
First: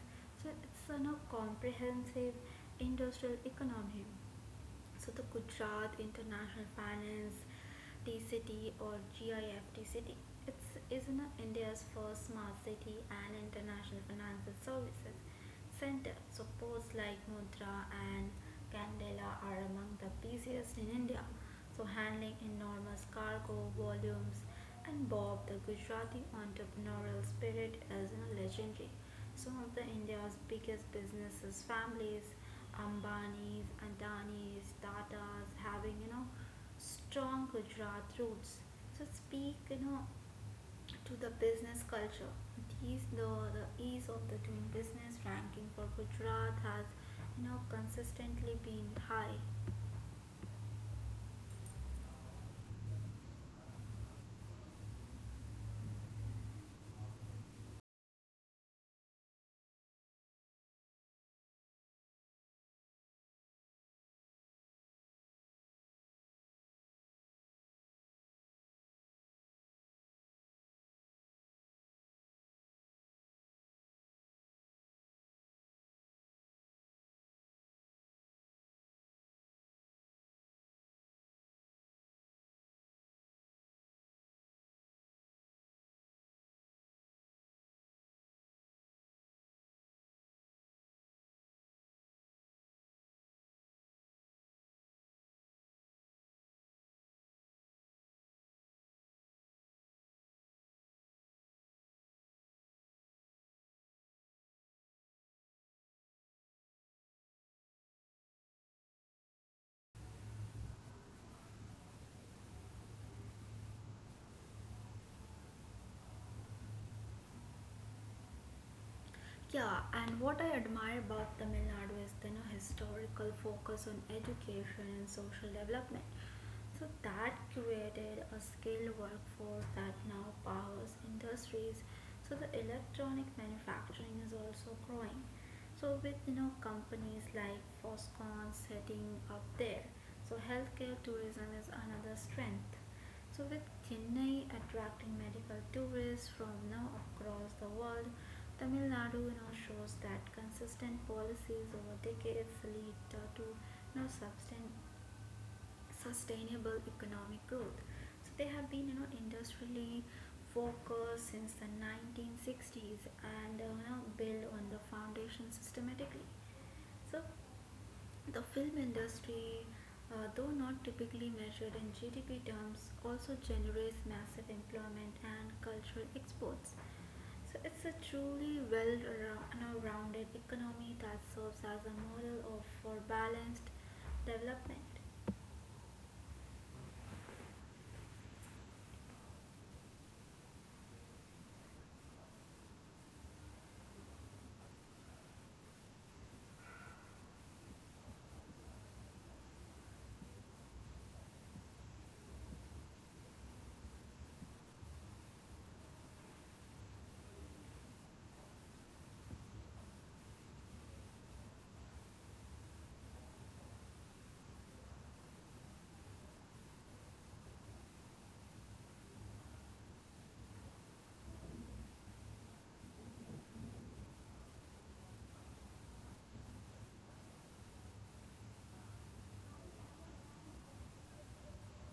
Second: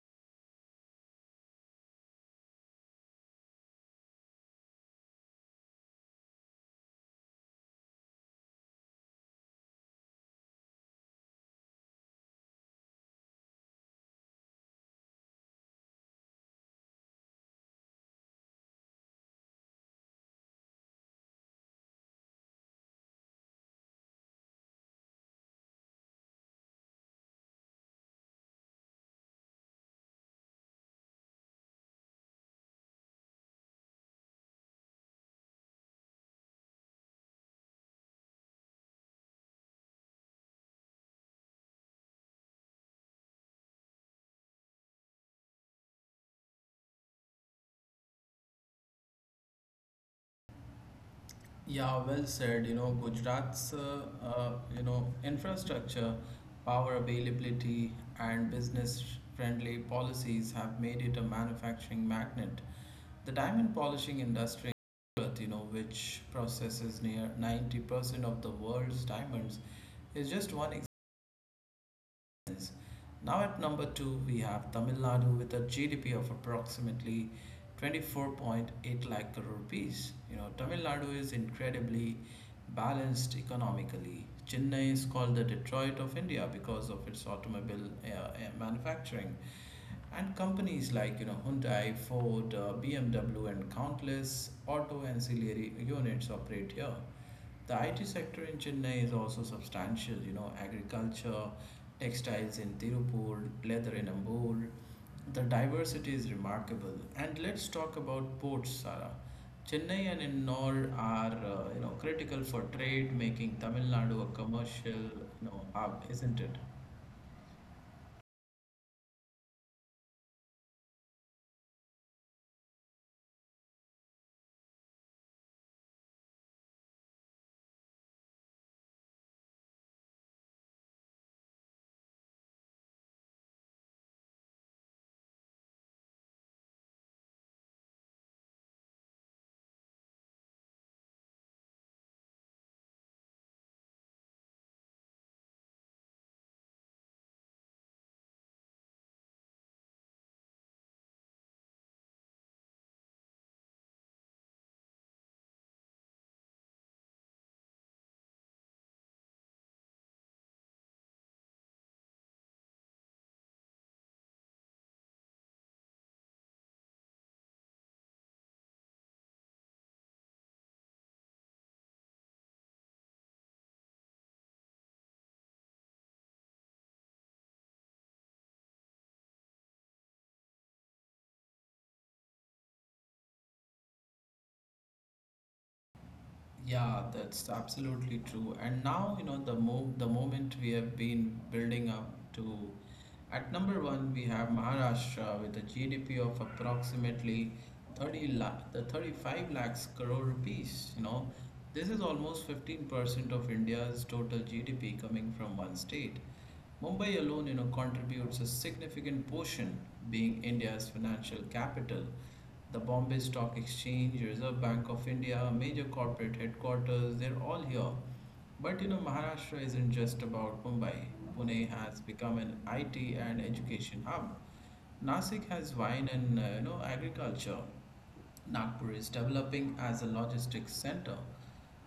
Speaker 2: So it's a comprehensive industrial economy. So the Gujarat International Finance TCT or GIFTCT. It's is in India's first smart city and international financial services center. So poses like mudra and candela are among the busiest in India. So handling enormous cargo volumes and Bob the Gujarati entrepreneurial spirit is legendary. Some of the India's biggest businesses families, Ambanis, Adanis, Tatas having strong Gujarat roots. So speak to the business culture. These the the ease of the doing business ranking for Gujarat has consistently been high.
Speaker 1: Yeah, well said. Gujarat's, infrastructure, power availability, and business-friendly policies have made it a manufacturing magnet. The diamond polishing industry, in Gujarat, which processes near 90% of the world's diamonds, is just one. Now at number two, we have Tamil Nadu with a GDP of approximately 24.8 lakh crore rupees. You know, Tamil Nadu is incredibly balanced economically. Chennai is called the Detroit of India because of its automobile manufacturing. And companies like Hyundai, Ford, BMW, and countless auto ancillary units operate here. The IT sector in Chennai is also substantial, you know. Agriculture, textiles in Tirupur, leather in Ambul. The diversity is remarkable. And let's talk about ports, Sara. Chennai and Ennore are, critical for trade, making Tamil Nadu a commercial, hub, isn't it?
Speaker 2: Yeah, and what I admire about Tamil Nadu is the historical focus on education and social development. So that created a skilled workforce that now powers industries. So the electronic manufacturing is also growing, with companies like Foxconn setting up there. So healthcare tourism is another strength. So with Chennai attracting medical tourists from now across the world, Tamil Nadu now shows that consistent policies over decades lead to now sustainable economic growth. So they have been industrially focused since the 1960s and now build on the foundation systematically. So the film industry, though not typically measured in GDP terms, also generates massive employment and cultural exports. So it's a truly well rounded economy that serves as a model of, for balanced development.
Speaker 1: Yeah, that's absolutely true. And now, you know, the moment we have been building up to, at number one, we have Maharashtra with a GDP of approximately 30 lakh, the 35 lakhs crore rupees, you know. This is almost 15% of India's total GDP coming from one state. Mumbai alone, contributes a significant portion, being India's financial capital. The Bombay Stock Exchange, Reserve Bank of India, major corporate headquarters, they're all here. But you know, Maharashtra isn't just about Mumbai. Pune has become an IT and education hub. Nasik has wine and agriculture. Nagpur is developing as a logistics center.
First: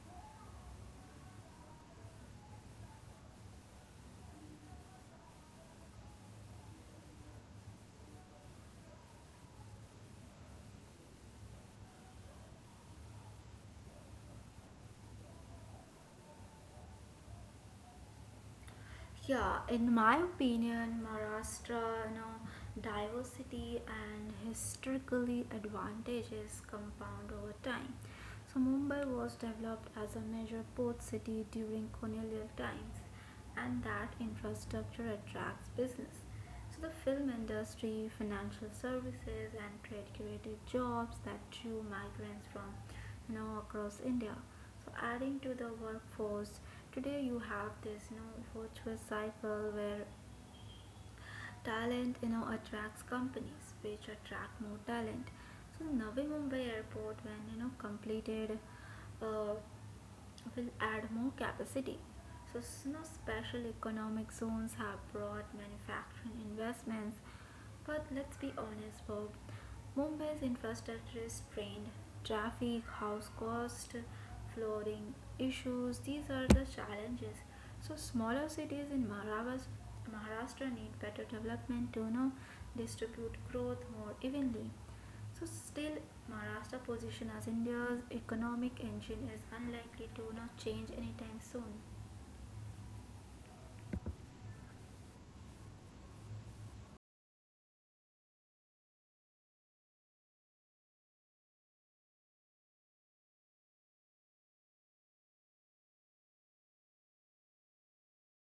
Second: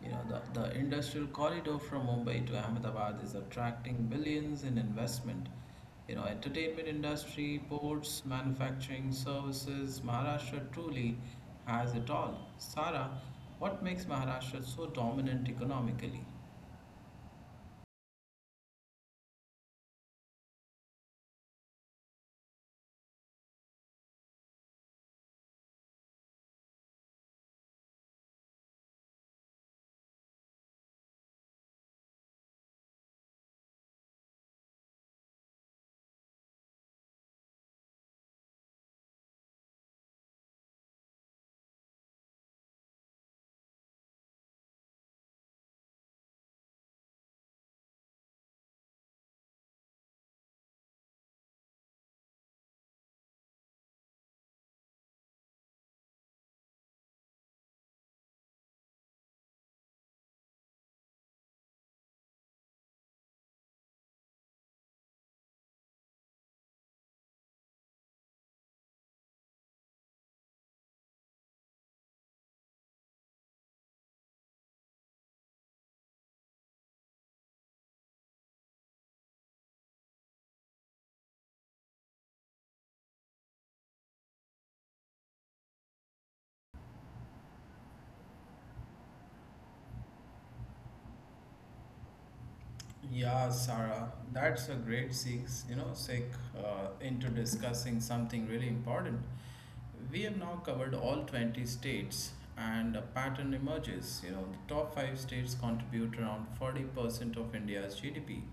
Speaker 1: The industrial corridor from Mumbai to Ahmedabad is attracting billions in investment. You know, entertainment industry, ports, manufacturing, services, Maharashtra truly has it all. Sara, what makes Maharashtra so dominant economically?
Speaker 2: Yeah, in my opinion, Maharashtra, diversity and historically advantages compound over time. So Mumbai was developed as a major port city during colonial times, and that infrastructure attracts business. So the film industry, financial services, and trade created jobs that drew migrants from across India. So adding to the workforce, today you have this virtuous cycle where talent attracts companies which attract more talent. So Navi Mumbai airport when completed uh, will add more capacity. So you know, special economic zones have brought manufacturing investments. But let's be honest, Bob. Mumbai's infrastructure is strained. Traffic, house cost, flooring issues, these are the challenges. So smaller cities in Maharashtra need better development to distribute growth more evenly. So still, Maharashtra position as India's economic engine is unlikely to not change anytime soon.
Speaker 1: Yeah, Sarah, that's a great six, you know, sec into discussing something really important. We have now covered all 20 states and a pattern emerges. You know, the top five states contribute around 40% of India's GDP.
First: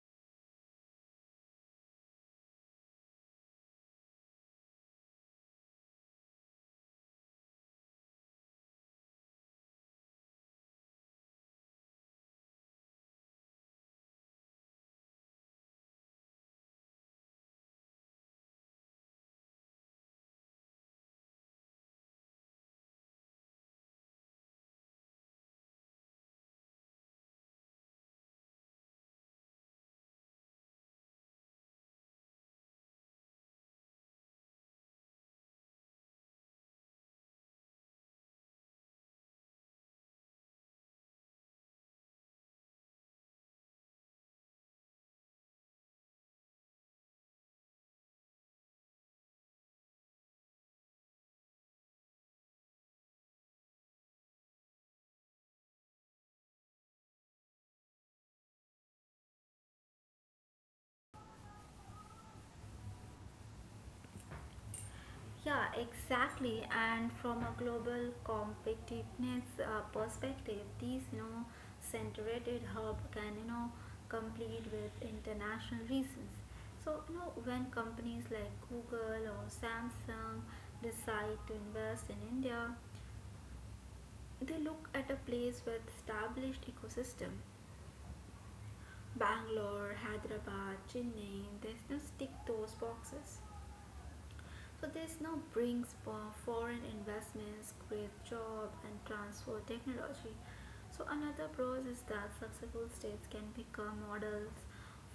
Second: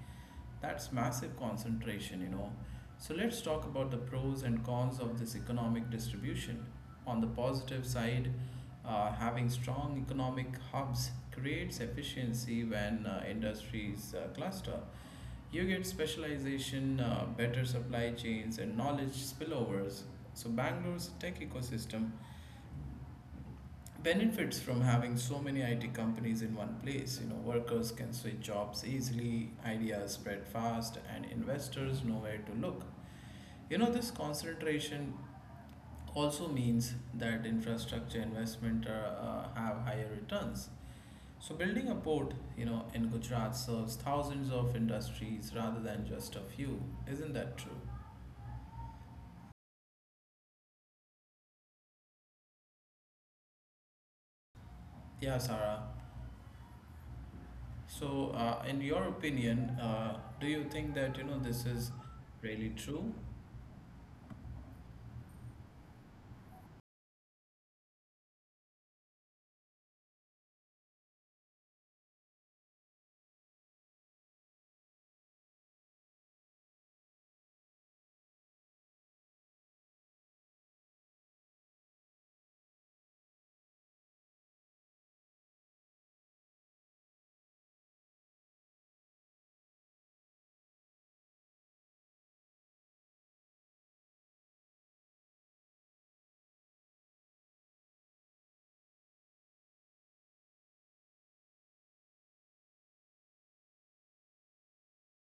Speaker 1: That's massive concentration, you know. So let's talk about the pros and cons of this economic distribution. On the positive side, having strong economic hubs creates efficiency when industries cluster. You get specialization, better supply chains, and knowledge spillovers. So, Bangalore's tech ecosystem benefits from having so many IT companies in one place. You know, workers can switch jobs easily, ideas spread fast, and investors know where to look. You know, this concentration also means that infrastructure investment have higher returns. So building a port, you know, in Gujarat serves thousands of industries rather than just a few. Isn't that true? Yeah, Sarah. So, in your opinion, do you think that you know this is really true?
Speaker 2: Yeah, exactly. And from a global competitiveness perspective, these centrated hub can compete with international reasons. So you know when companies like Google or Samsung decide to invest in India, they look at a place with established ecosystem. Bangalore, Hyderabad, Chennai, there's no stick to those boxes. So this now brings for foreign investments, great job and transfer technology. So another pros is that successful states can become models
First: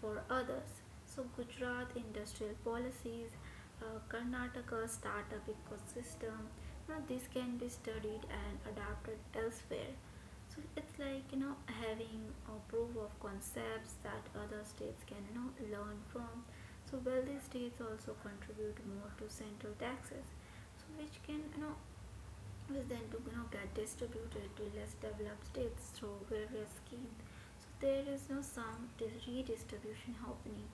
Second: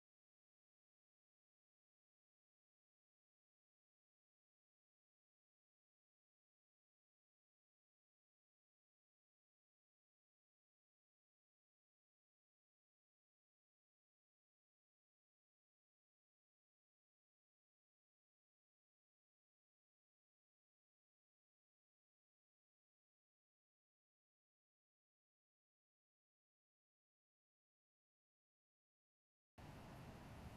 Speaker 2: for others. So Gujarat industrial policies, Karnataka startup ecosystem, now this can be studied and adapted elsewhere. So it's like having a proof of concepts that other states can learn from. So wealthy states also contribute more to central taxes, so which can which then to get distributed to less developed states through various schemes. So there is no sound redistribution happening.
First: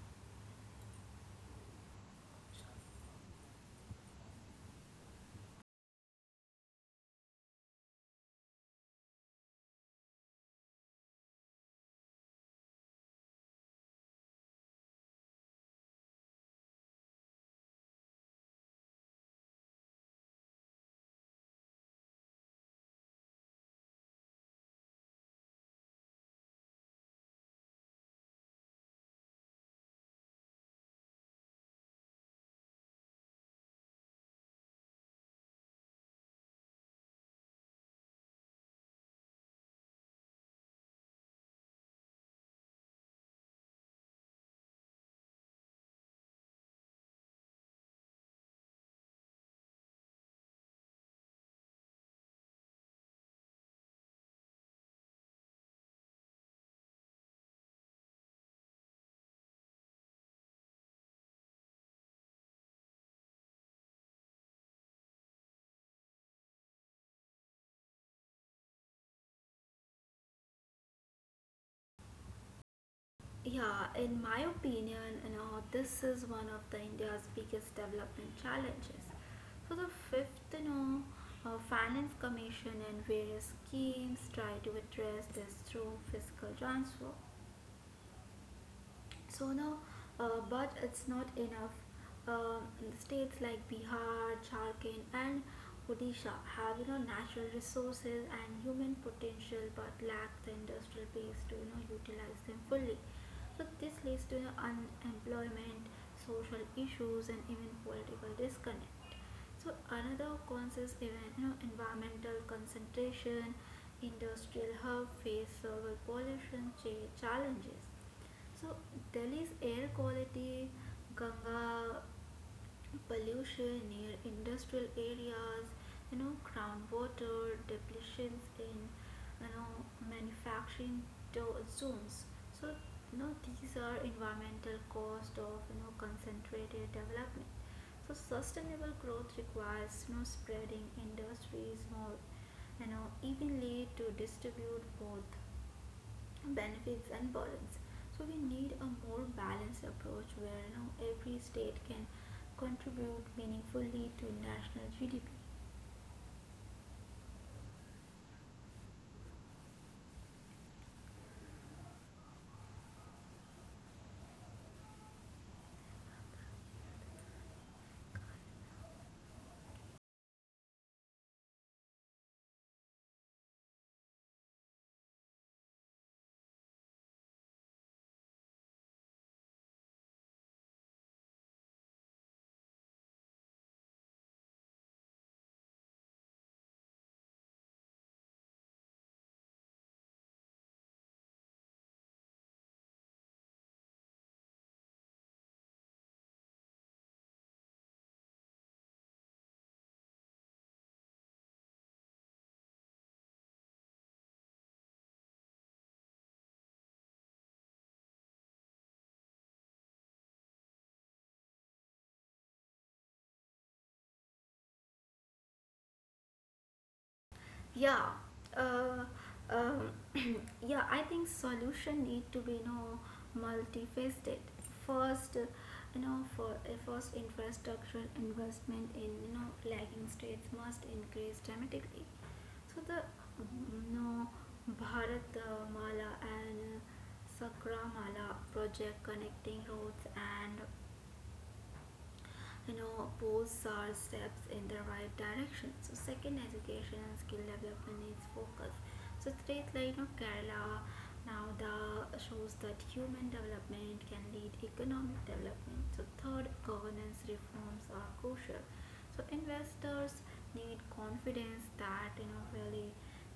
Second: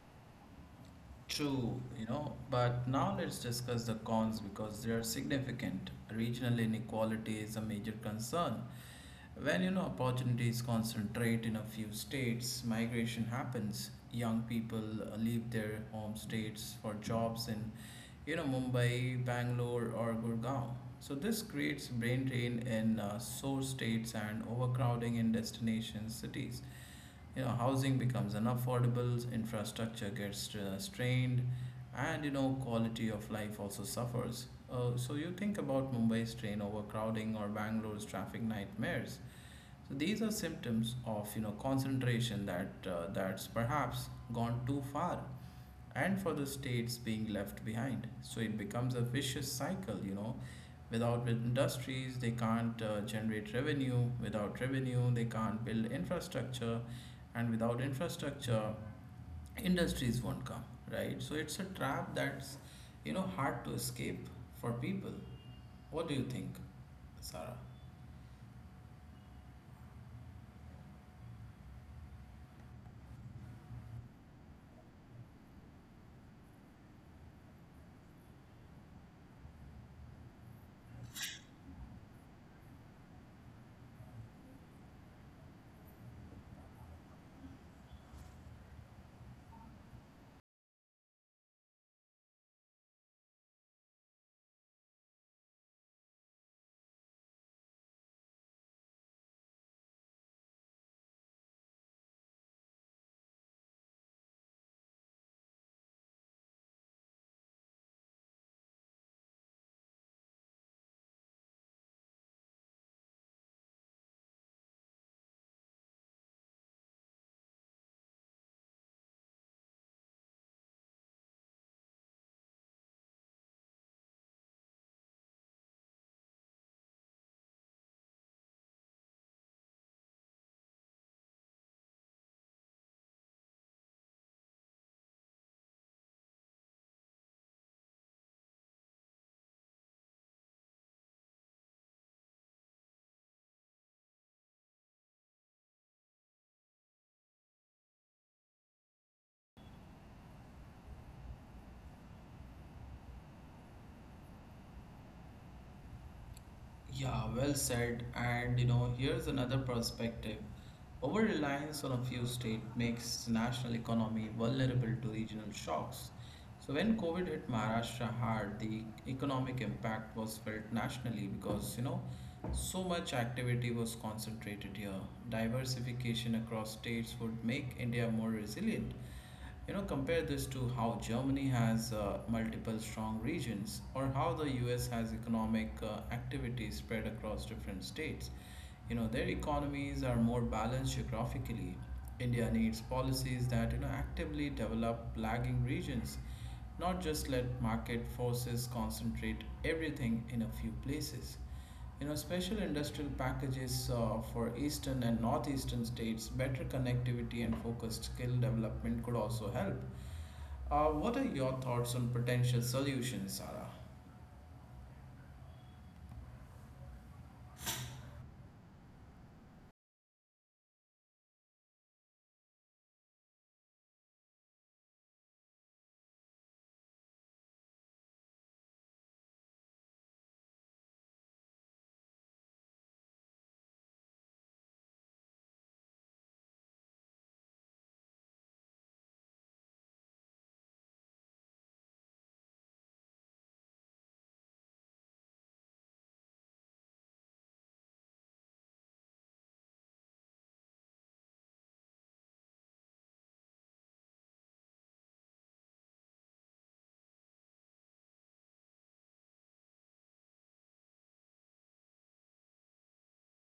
Speaker 1: True, you know, but now let's discuss the cons because they are significant. Regional inequality is a major concern. When you know opportunities concentrate in a few states, migration happens. Young people leave their home states for jobs in, Mumbai, Bangalore, or Gurgaon. So this creates brain drain in source states and overcrowding in destination cities. Housing becomes unaffordable, infrastructure gets strained, and quality of life also suffers. So you think about Mumbai's train overcrowding or Bangalore's traffic nightmares. So these are symptoms of concentration that that's perhaps gone too far. And for the states being left behind, so it becomes a vicious cycle, you know. Without industries, they can't generate revenue. Without revenue, they can't build infrastructure. And without infrastructure, industries won't come, right? So it's a trap that's, hard to escape for people. What do you think, Sarah?
Speaker 2: Yeah, in my opinion, you know, this is one of the India's biggest development challenges. So the fifth, Finance Commission and various schemes try to address this through fiscal transfer. So now, but it's not enough. Um, States like Bihar, Jharkhand, and Odisha have natural resources and human potential, but lack the industrial base to utilize them fully. So this leads to unemployment, social issues, and even political disconnect. So another cause is even environmental concentration, industrial hub face soil pollution challenges. So Delhi's air quality, Ganga pollution near industrial areas, you know, groundwater depletions in you know, manufacturing zones. So you know these are environmental cost of concentrated development. So sustainable growth requires spreading industries more you know, evenly to distribute both benefits and burdens. So we need a more balanced approach where every state can contribute meaningfully to national GDP.
Speaker 1: Yeah, well said. And you know, here's another perspective. Over reliance on a few states makes national economy vulnerable to regional shocks. So when COVID hit Maharashtra hard, the economic impact was felt nationally because so much activity was concentrated here. Diversification across states would make India more resilient, you know. Compare this to how Germany has multiple strong regions or how the US has economic activities spread across different states. You know, their economies are more balanced geographically. India needs policies that, actively develop lagging regions, not just let market forces concentrate everything in a few places. You know, special industrial packages for eastern and northeastern states, better connectivity, and focused skill development could also help. What are your thoughts on potential solutions, Sarah?
Speaker 2: yeah uh, um, yeah, I think solution need to be multifaceted. First, you know for first infrastructural investment in lagging states must increase dramatically. So the mm, you know Bharat Mala and Sakramala project connecting roads, and you know both are steps in the right direction. So second, education and skill development needs focus. So state like Kerala now the shows that human development can lead economic development. So third, governance reforms are crucial. So investors need confidence that really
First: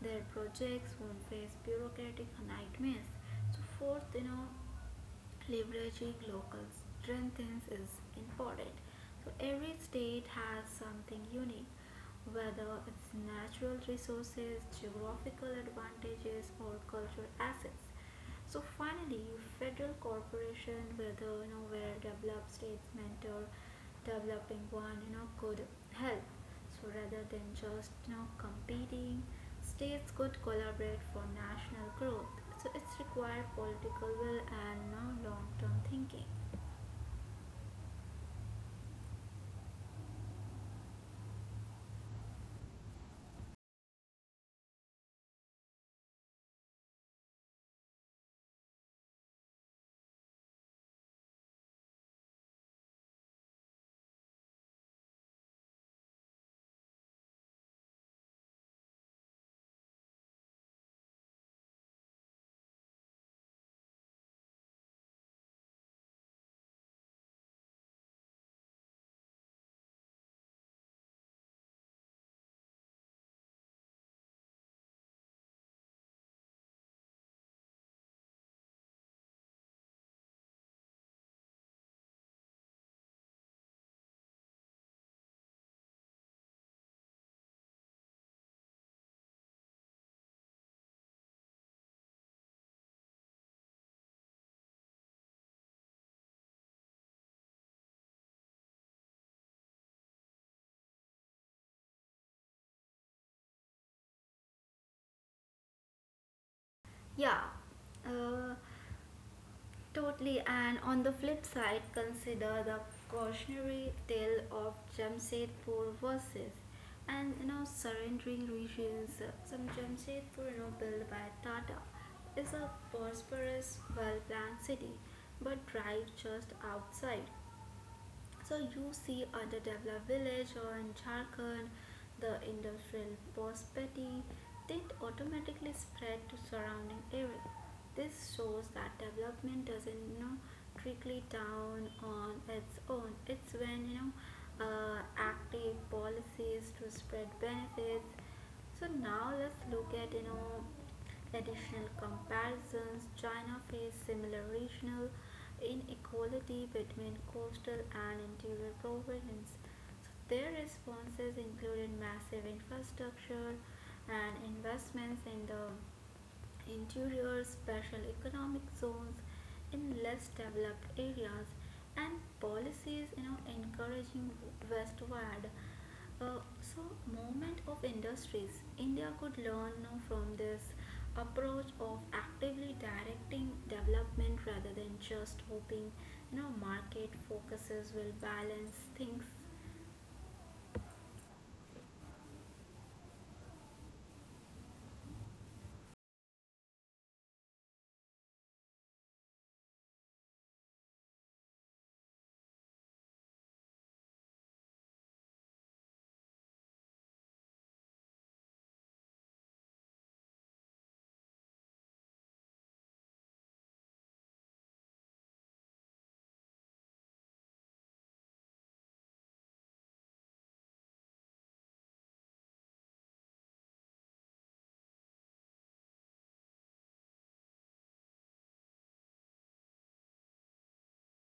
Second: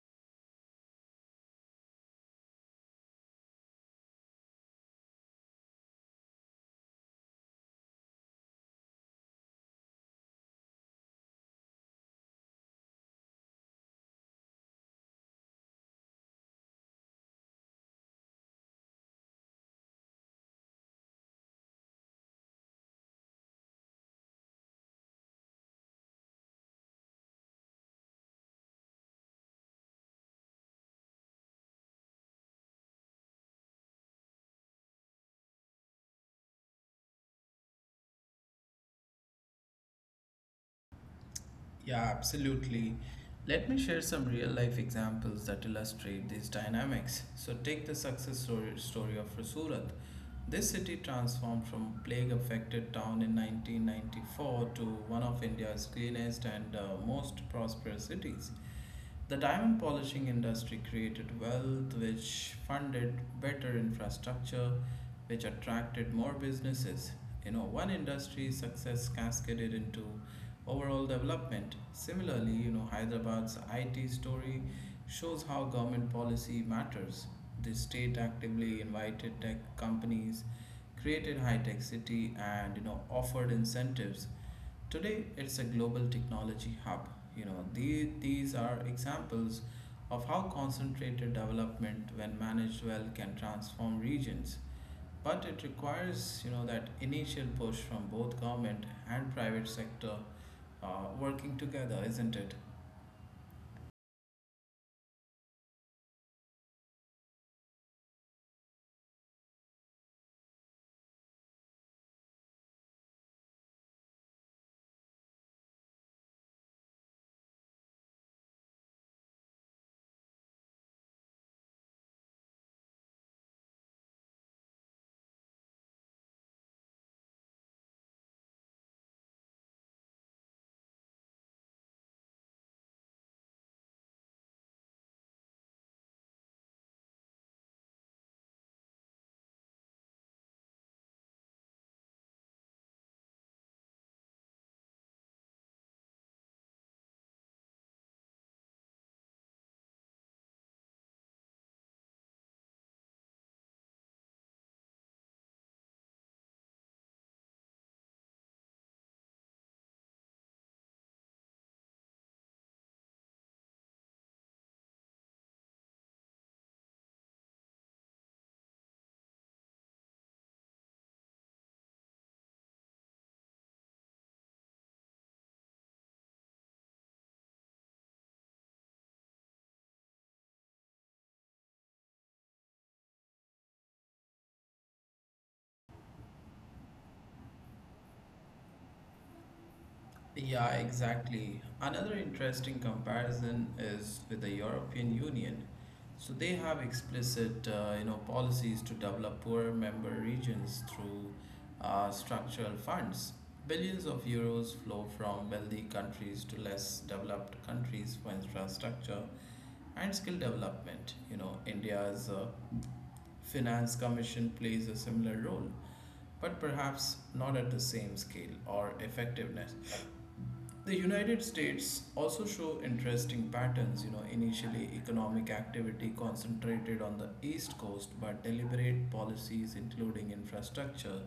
Speaker 2: their projects won't face bureaucratic nightmares. So fourth, leveraging local strengths is important. So every state has something unique, whether it's natural resources, geographical advantages, or cultural assets. So finally, federal corporation, whether where developed states mentor developing one you know, could help. So rather than just competing, states could collaborate for national growth. So it's required political will and you know, long-term thinking.
Speaker 1: Yeah, absolutely. Let me share some real life examples that illustrate these dynamics. So, take the story of Surat. This city transformed from plague affected town in 1994 to one of India's cleanest and most prosperous cities. The diamond polishing industry created wealth which funded better infrastructure, which attracted more businesses. You know, one industry's success cascaded into overall development. Similarly, you know, Hyderabad's IT story shows how government policy matters. The state actively invited tech companies, created high-tech city, and offered incentives. Today, it's a global technology hub. These these are examples of how concentrated development, when managed well, can transform regions. But it requires that initial push from both government and private sector working together, isn't it?
Speaker 2: Yeah. Uh, Totally, and on the flip side, consider the cautionary tale of Jamshedpur versus and surrendering regions. Some Jamshedpur, built by Tata, is a prosperous, well-planned city, but right just outside you see underdeveloped village or in Jharkhand, the industrial prosperity that automatically spread to surrounding area. This shows that development doesn't trickle down on its own. It's when active policies to spread benefits. So now let's look at additional comparisons. China faced similar regional inequality between coastal and interior provinces. So their responses included massive infrastructure and investments in the interior, special economic zones in less developed areas, and policies encouraging westward uh, so movement of industries. India could learn from this approach of actively directing development rather than just hoping market focuses will balance things.
Speaker 1: Yeah, exactly. Another interesting comparison is with the European Union. So they have explicit, policies to develop poorer member regions through structural funds. Billions of euros flow from wealthy countries to less developed countries for infrastructure and skill development. You know, India's finance commission plays a similar role, but perhaps not at the same scale or effectiveness. The United States also show interesting patterns. Initially, economic activity concentrated on the East Coast, but deliberate policies including infrastructure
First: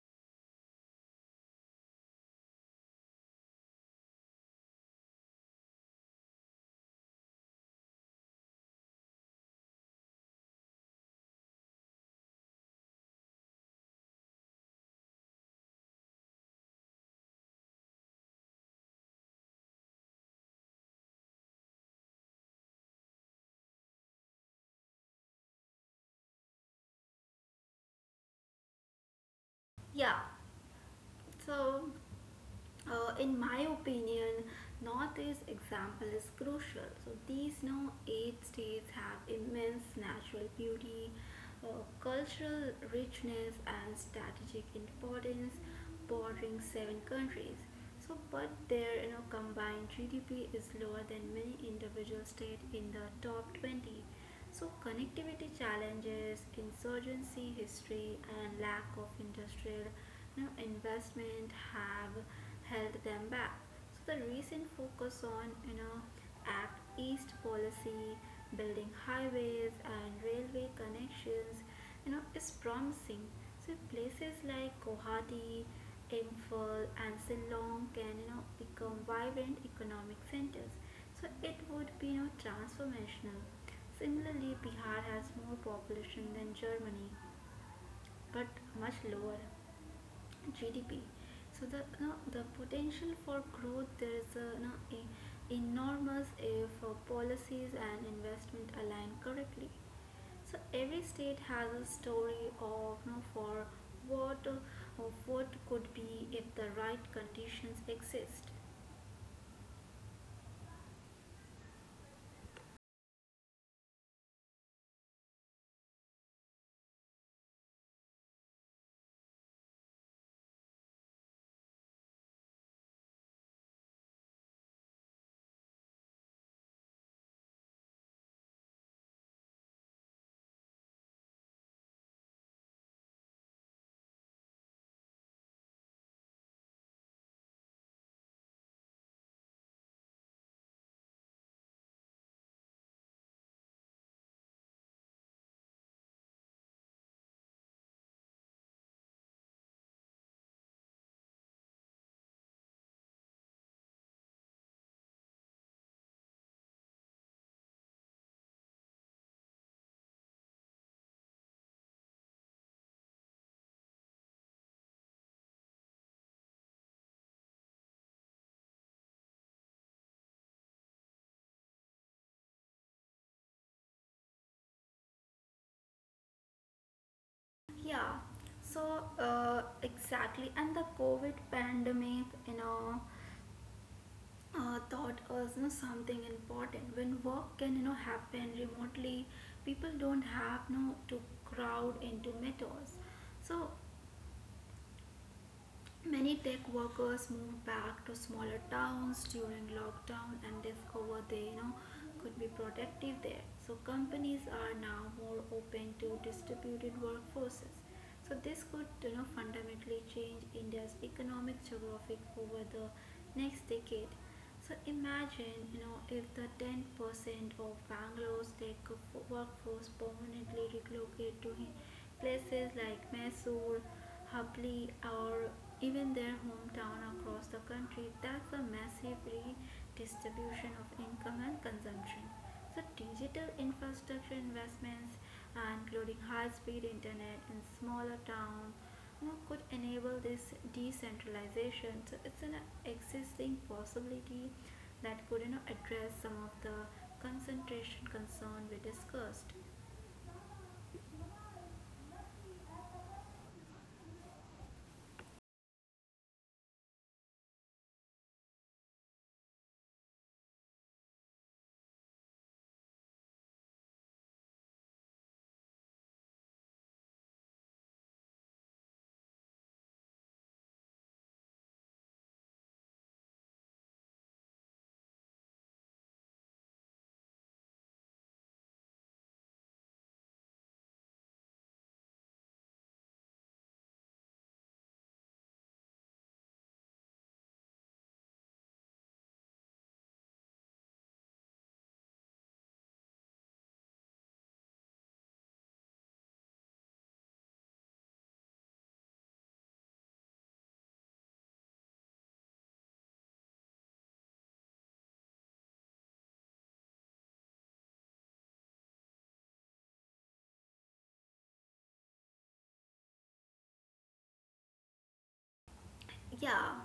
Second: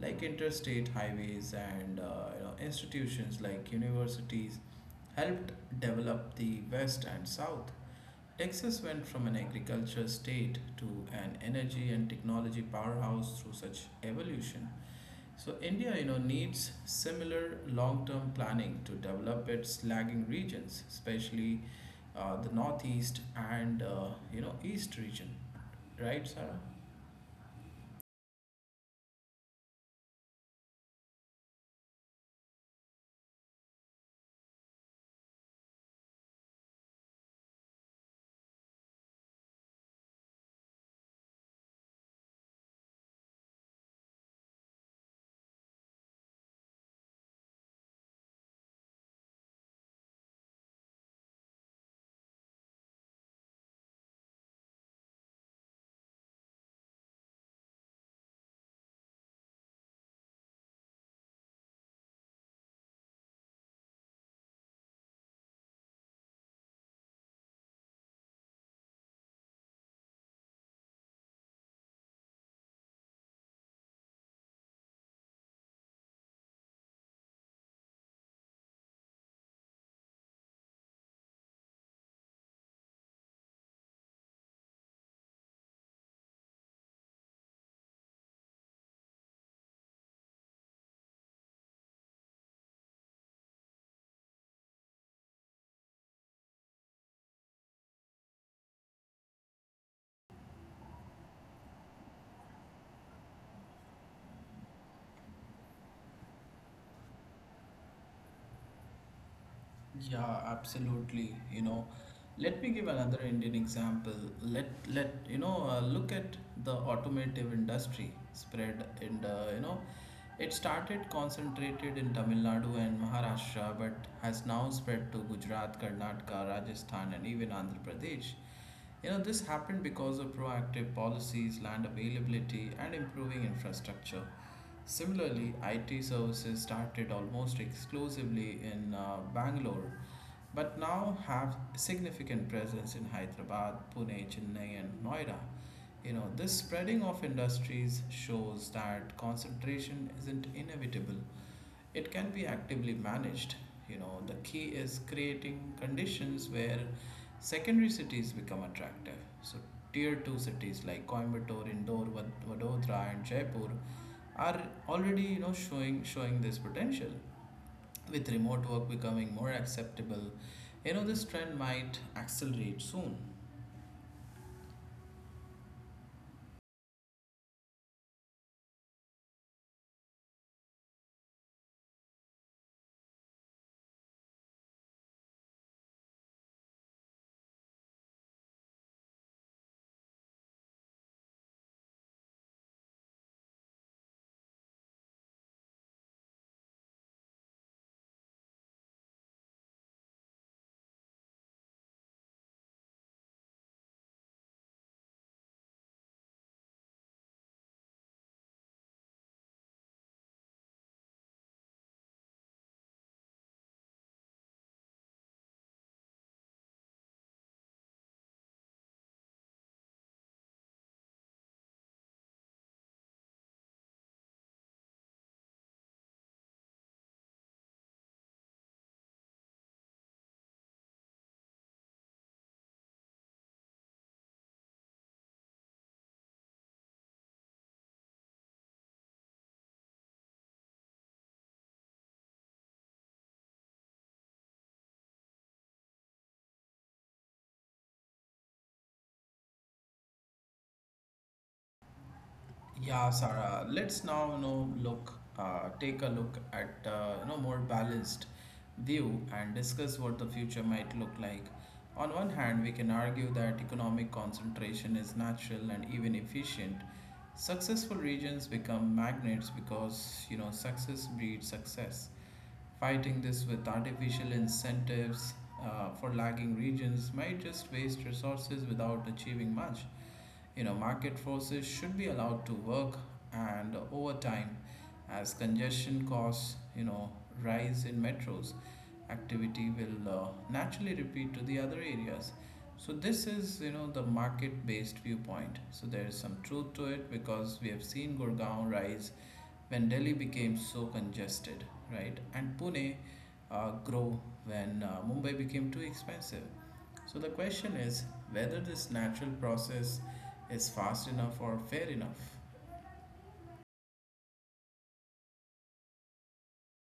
Speaker 1: like interstate highways and institutions like universities helped develop the West and South. Texas went from an agriculture state to an energy and technology powerhouse through such evolution. So India, needs similar long-term planning to develop its lagging regions, especially the northeast and east region, right, Sarah?
Speaker 2: yeah So, in my opinion, Northeast example is crucial. So these now 8 states have immense natural beauty, cultural richness, and strategic importance, bordering 7 countries. So but their combined GDP is lower than many individual states in the top 20. So, connectivity challenges, insurgency history, and lack of industrial investment have held them back. So, the recent focus on Act East policy, building highways and railway connections, is promising. So, places like Guwahati, Imphal, and Shillong can become vibrant economic centers. So, it would be transformational. Similarly, Bihar has more population than Germany, but much lower GDP. So the no, the potential for growth there is a enormous if policies and investment align correctly. So every state has a story of you know, for what of what could be if the right conditions exist.
Speaker 1: Yeah, absolutely. Let me give another Indian example. Let let you know, look at the automotive industry spread in the, it started concentrated in Tamil Nadu and Maharashtra, but has now spread to Gujarat, Karnataka, Rajasthan, and even Andhra Pradesh. This happened because of proactive policies, land availability, and improving infrastructure. Similarly, IT services started almost exclusively in Bangalore, but now have significant presence in Hyderabad, Pune, Chennai, and Noida. This spreading of industries shows that concentration isn't inevitable. It can be actively managed. The key is creating conditions where secondary cities become attractive. So tier 2 cities like Coimbatore, Indore, Vadodara, and Jaipur are already showing this potential. With remote work becoming more acceptable, this trend might accelerate soon.
Speaker 2: Yeah. So exactly, and the COVID pandemic, taught us something important. When work can happen remotely, people don't have to crowd into metros. So many tech workers moved back to smaller towns during lockdown and discovered they could be productive there. So companies are now more open to distributed workforces. So this could fundamentally change India's economic geographic over the next decade. So imagine if the 10% of Bangalore's tech workforce permanently relocate to places like Mysore, Hubli, or even their hometown across the country. That's a massive redistribution of income and consumption. So digital infrastructure investments including high-speed internet in smaller towns could enable this decentralization. So it's an existing possibility that could address some of the concentration concern we discussed.
Speaker 1: Yeah, Sarah. Let's now, you know, look, take a look at, you know, more balanced view and discuss what the future might look like. On one hand, we can argue that economic concentration is natural and even efficient. Successful regions become magnets because, success breeds success. Fighting this with artificial incentives for lagging regions might just waste resources without achieving much. Market forces should be allowed to work, and over time, as congestion costs, rise in metros, activity will naturally repeat to the other areas. So this is, the market-based viewpoint. So there is some truth to it because we have seen Gurgaon rise when Delhi became so congested, right? And Pune grow when Mumbai became too expensive. So the question is whether this natural process is fast enough or fair enough.
Speaker 2: Yeah.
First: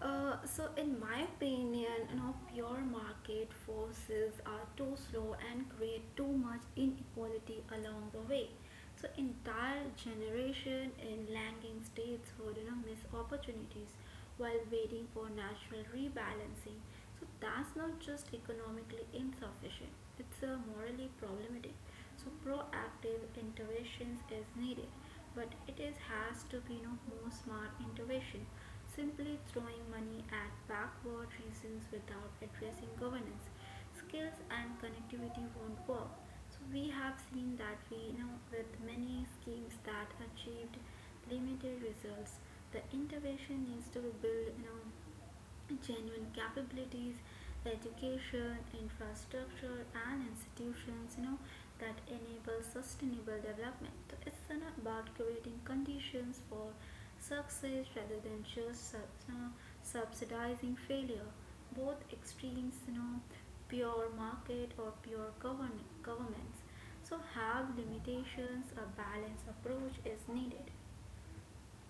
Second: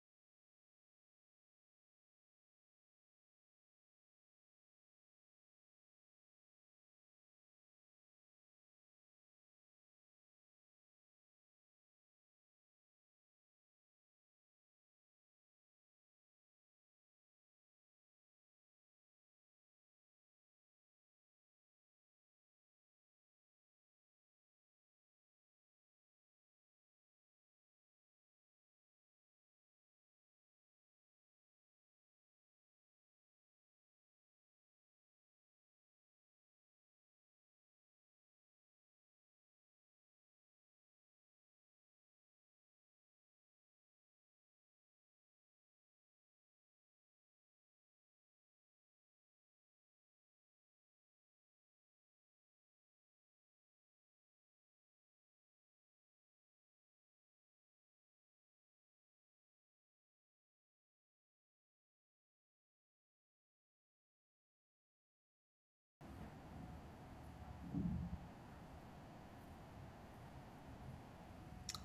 Speaker 2: So, in my opinion, pure market forces are too slow and create too much inequality along the way. So, entire generation in lagging states would miss opportunities while waiting for natural rebalancing. So, that's not just economically insufficient; it's morally problematic. So proactive interventions is needed, but it is has to be no more smart intervention. Simply throwing money at backward reasons without addressing governance skills and connectivity won't work. So we have seen that we know with many schemes that achieved limited results, the intervention needs to build genuine capabilities, education, infrastructure, and institutions, that enable sustainable development. So it's you about creating conditions for success rather than just you know, subsidizing failure. Both extremes, pure market or pure governments, so have limitations. A balanced approach is needed.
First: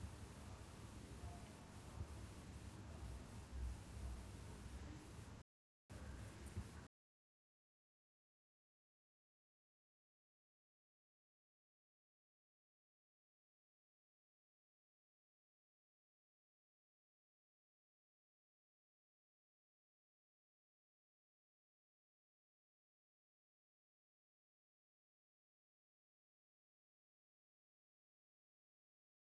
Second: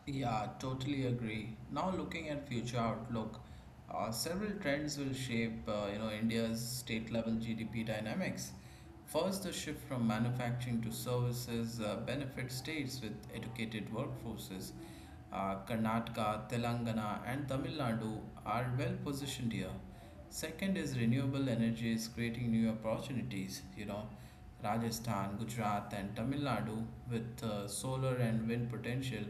Speaker 1: Yeah, totally agree. Now looking at future outlook, several trends will shape India's state level GDP dynamics. First, the shift from manufacturing to services benefits states with educated workforces. Karnataka, Telangana, and Tamil Nadu are well positioned here. Second is renewable energy is creating new opportunities. Rajasthan, Gujarat, and Tamil Nadu with solar and wind potential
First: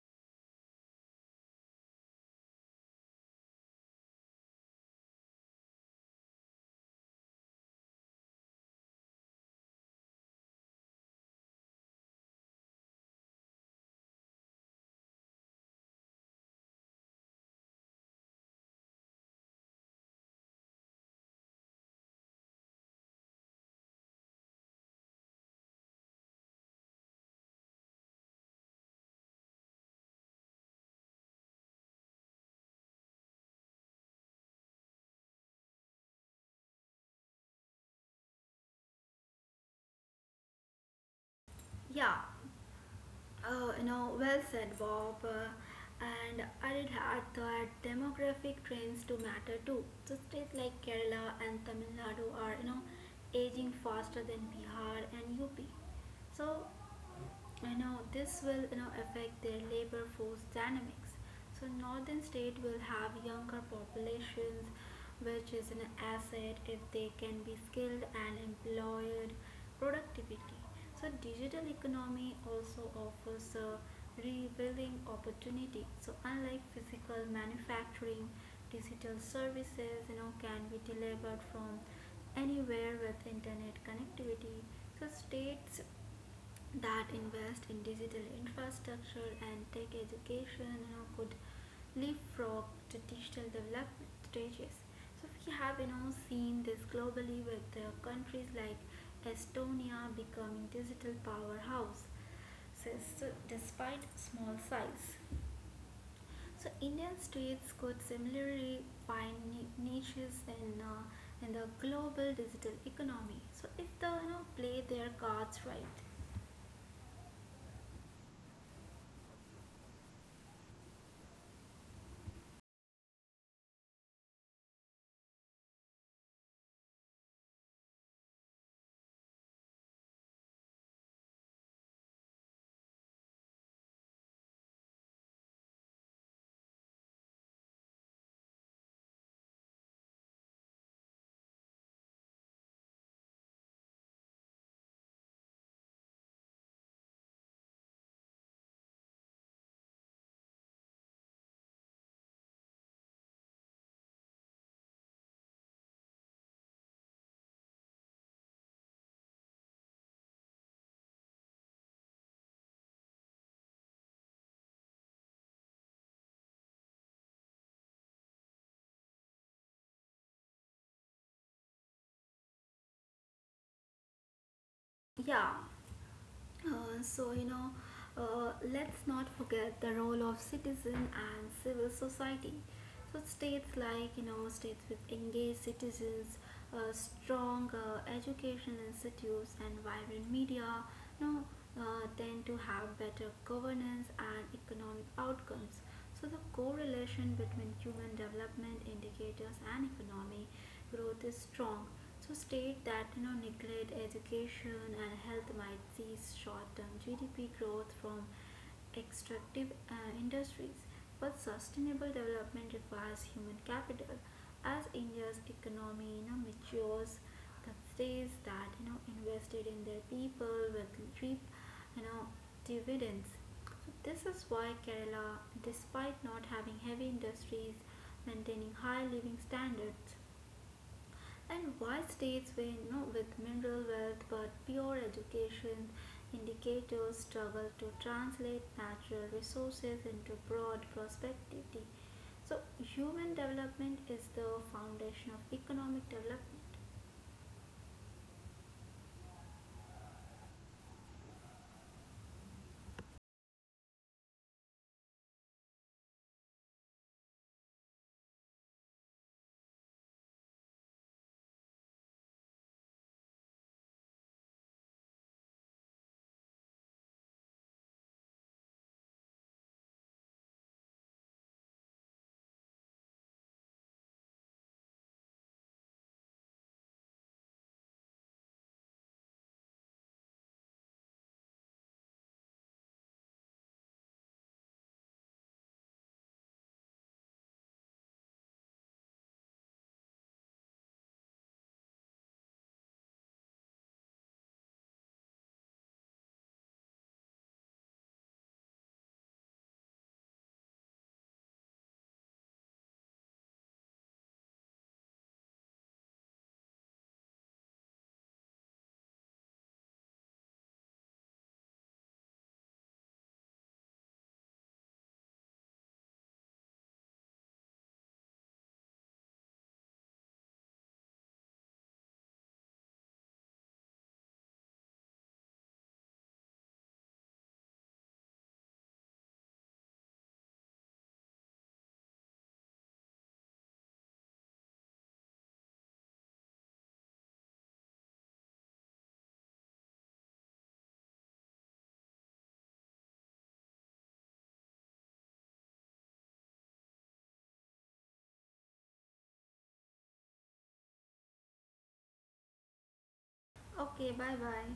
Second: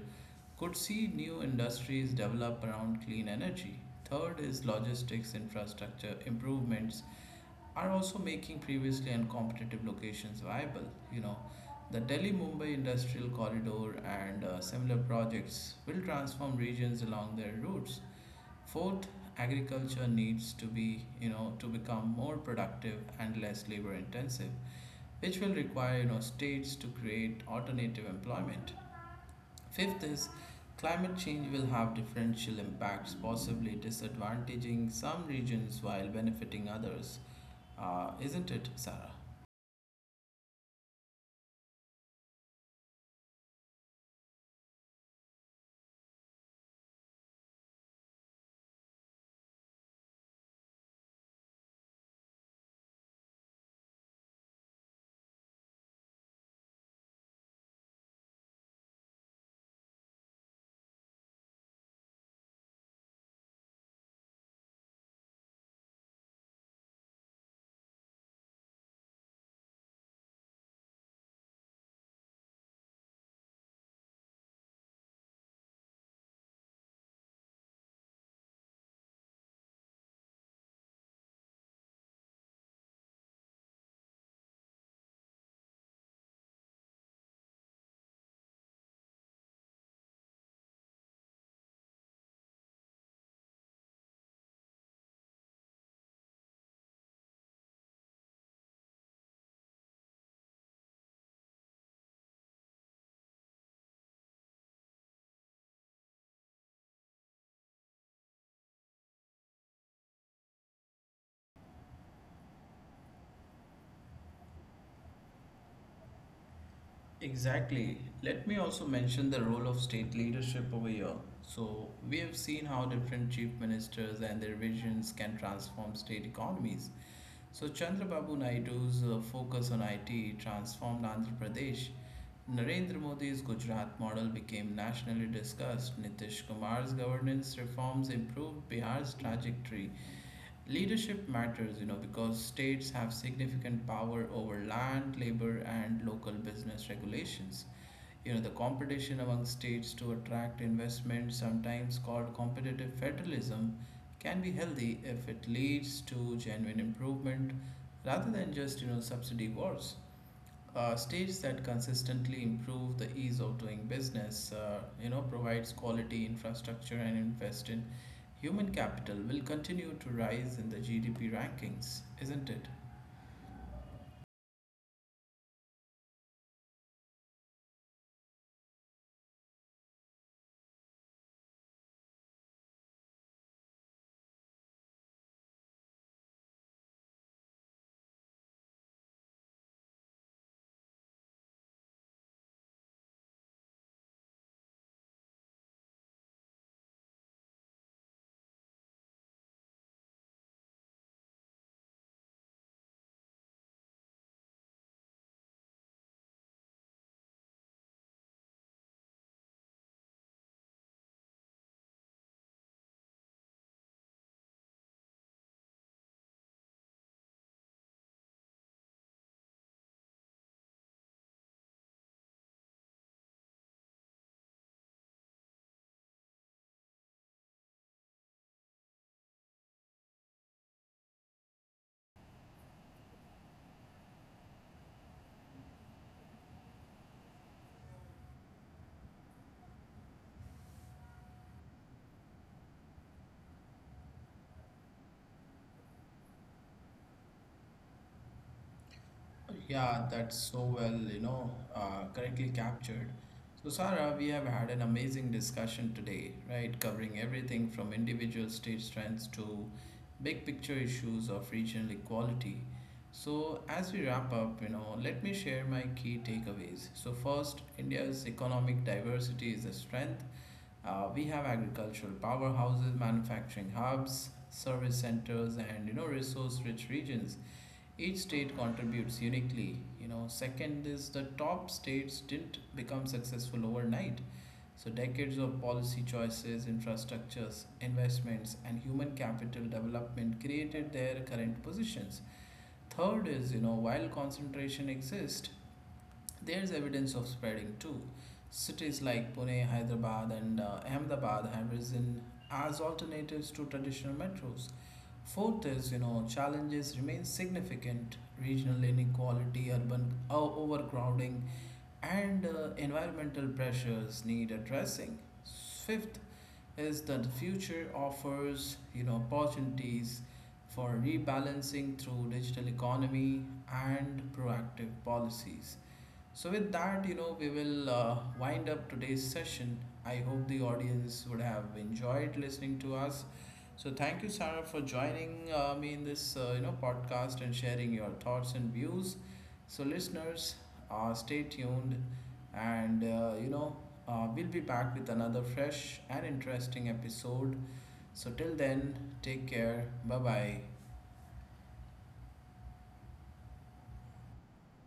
Speaker 1: could see new industries develop around clean energy. Third is logistics infrastructure improvements are also making previously uncompetitive locations viable. You know, the Delhi Mumbai industrial corridor and similar projects will transform regions along their routes. Fourth, agriculture needs to be, to become more productive and less labor intensive, which will require, states to create alternative employment. Fifth is climate change will have differential impacts, possibly disadvantaging some regions while benefiting others. Isn't it, Sarah?
Speaker 2: Yeah. You know well said, Bob. And I'd add that demographic trends do matter too. So states like Kerala and Tamil Nadu are aging faster than Bihar and UP. So this will affect their labor force dynamics. So northern state will have younger populations, which is an asset if they can be skilled and employed productivity. So digital economy also offers a rebuilding opportunity. So unlike physical manufacturing, digital services can be delivered from anywhere with internet connectivity. So states that invest in digital infrastructure and tech education could leapfrog to digital development stages. So we have seen this globally with countries like Estonia becoming digital powerhouse says so despite small size. So Indian states could similarly find niches in the global digital economy. So if they play their cards right.
Speaker 1: Exactly. Let me also mention the role of state leadership over here. So we have seen how different chief ministers and their visions can transform state economies. So Chandrababu Naidu's focus on IT transformed Andhra Pradesh. Narendra Modi's Gujarat model became nationally discussed. Nitish Kumar's governance reforms improved Bihar's trajectory. Leadership matters, because states have significant power over land, labor, and local business regulations. The competition among states to attract investment, sometimes called competitive federalism, can be healthy if it leads to genuine improvement rather than just, subsidy wars. States that consistently improve the ease of doing business, provides quality infrastructure and invest in human capital will continue to rise in the GDP rankings, isn't it?
Speaker 2: Yeah. Uh, so you know let's not forget the role of citizen and civil society. So states like states with engaged citizens, strong education institutes and vibrant media, you know, tend to have better governance and economic outcomes. So, the correlation between human development indicators and economic growth is strong. So, state that neglect education and health might cease short-term GDP growth from extractive industries, but sustainable development requires human capital. As India's economy matures, the states that invested in their people will reap you know dividends. This is why Kerala, despite not having heavy industries, maintaining high living standards, and why states with, mineral wealth but pure education indicators struggle to translate natural resources into broad prospectivity. So, human development is the foundation of economic development.
Speaker 1: Yeah, that's so well, correctly captured. So, Sarah, we have had an amazing discussion today, right? Covering everything from individual state strengths to big picture issues of regional equality. So, as we wrap up, let me share my key takeaways. So, first, India's economic diversity is a strength. We have agricultural powerhouses, manufacturing hubs, service centers, and resource-rich regions. Each state contributes uniquely. Second is the top states didn't become successful overnight. So decades of policy choices, infrastructures, investments, and human capital development created their current positions. Third is, while concentration exists, there's evidence of spreading too. Cities like Pune, Hyderabad, and Ahmedabad have risen as alternatives to traditional metros. Fourth is, challenges remain. Significant regional inequality, urban overcrowding, and environmental pressures need addressing. Fifth is that the future offers, opportunities for rebalancing through digital economy and proactive policies. So, with that, we will wind up today's session. I hope the audience would have enjoyed listening to us. So thank you, Sarah, for joining me in this podcast and sharing your thoughts and views. So listeners, stay tuned, and we'll be back with another fresh and interesting episode. So till then, take care. Bye bye.
Speaker 2: Okay, bye bye.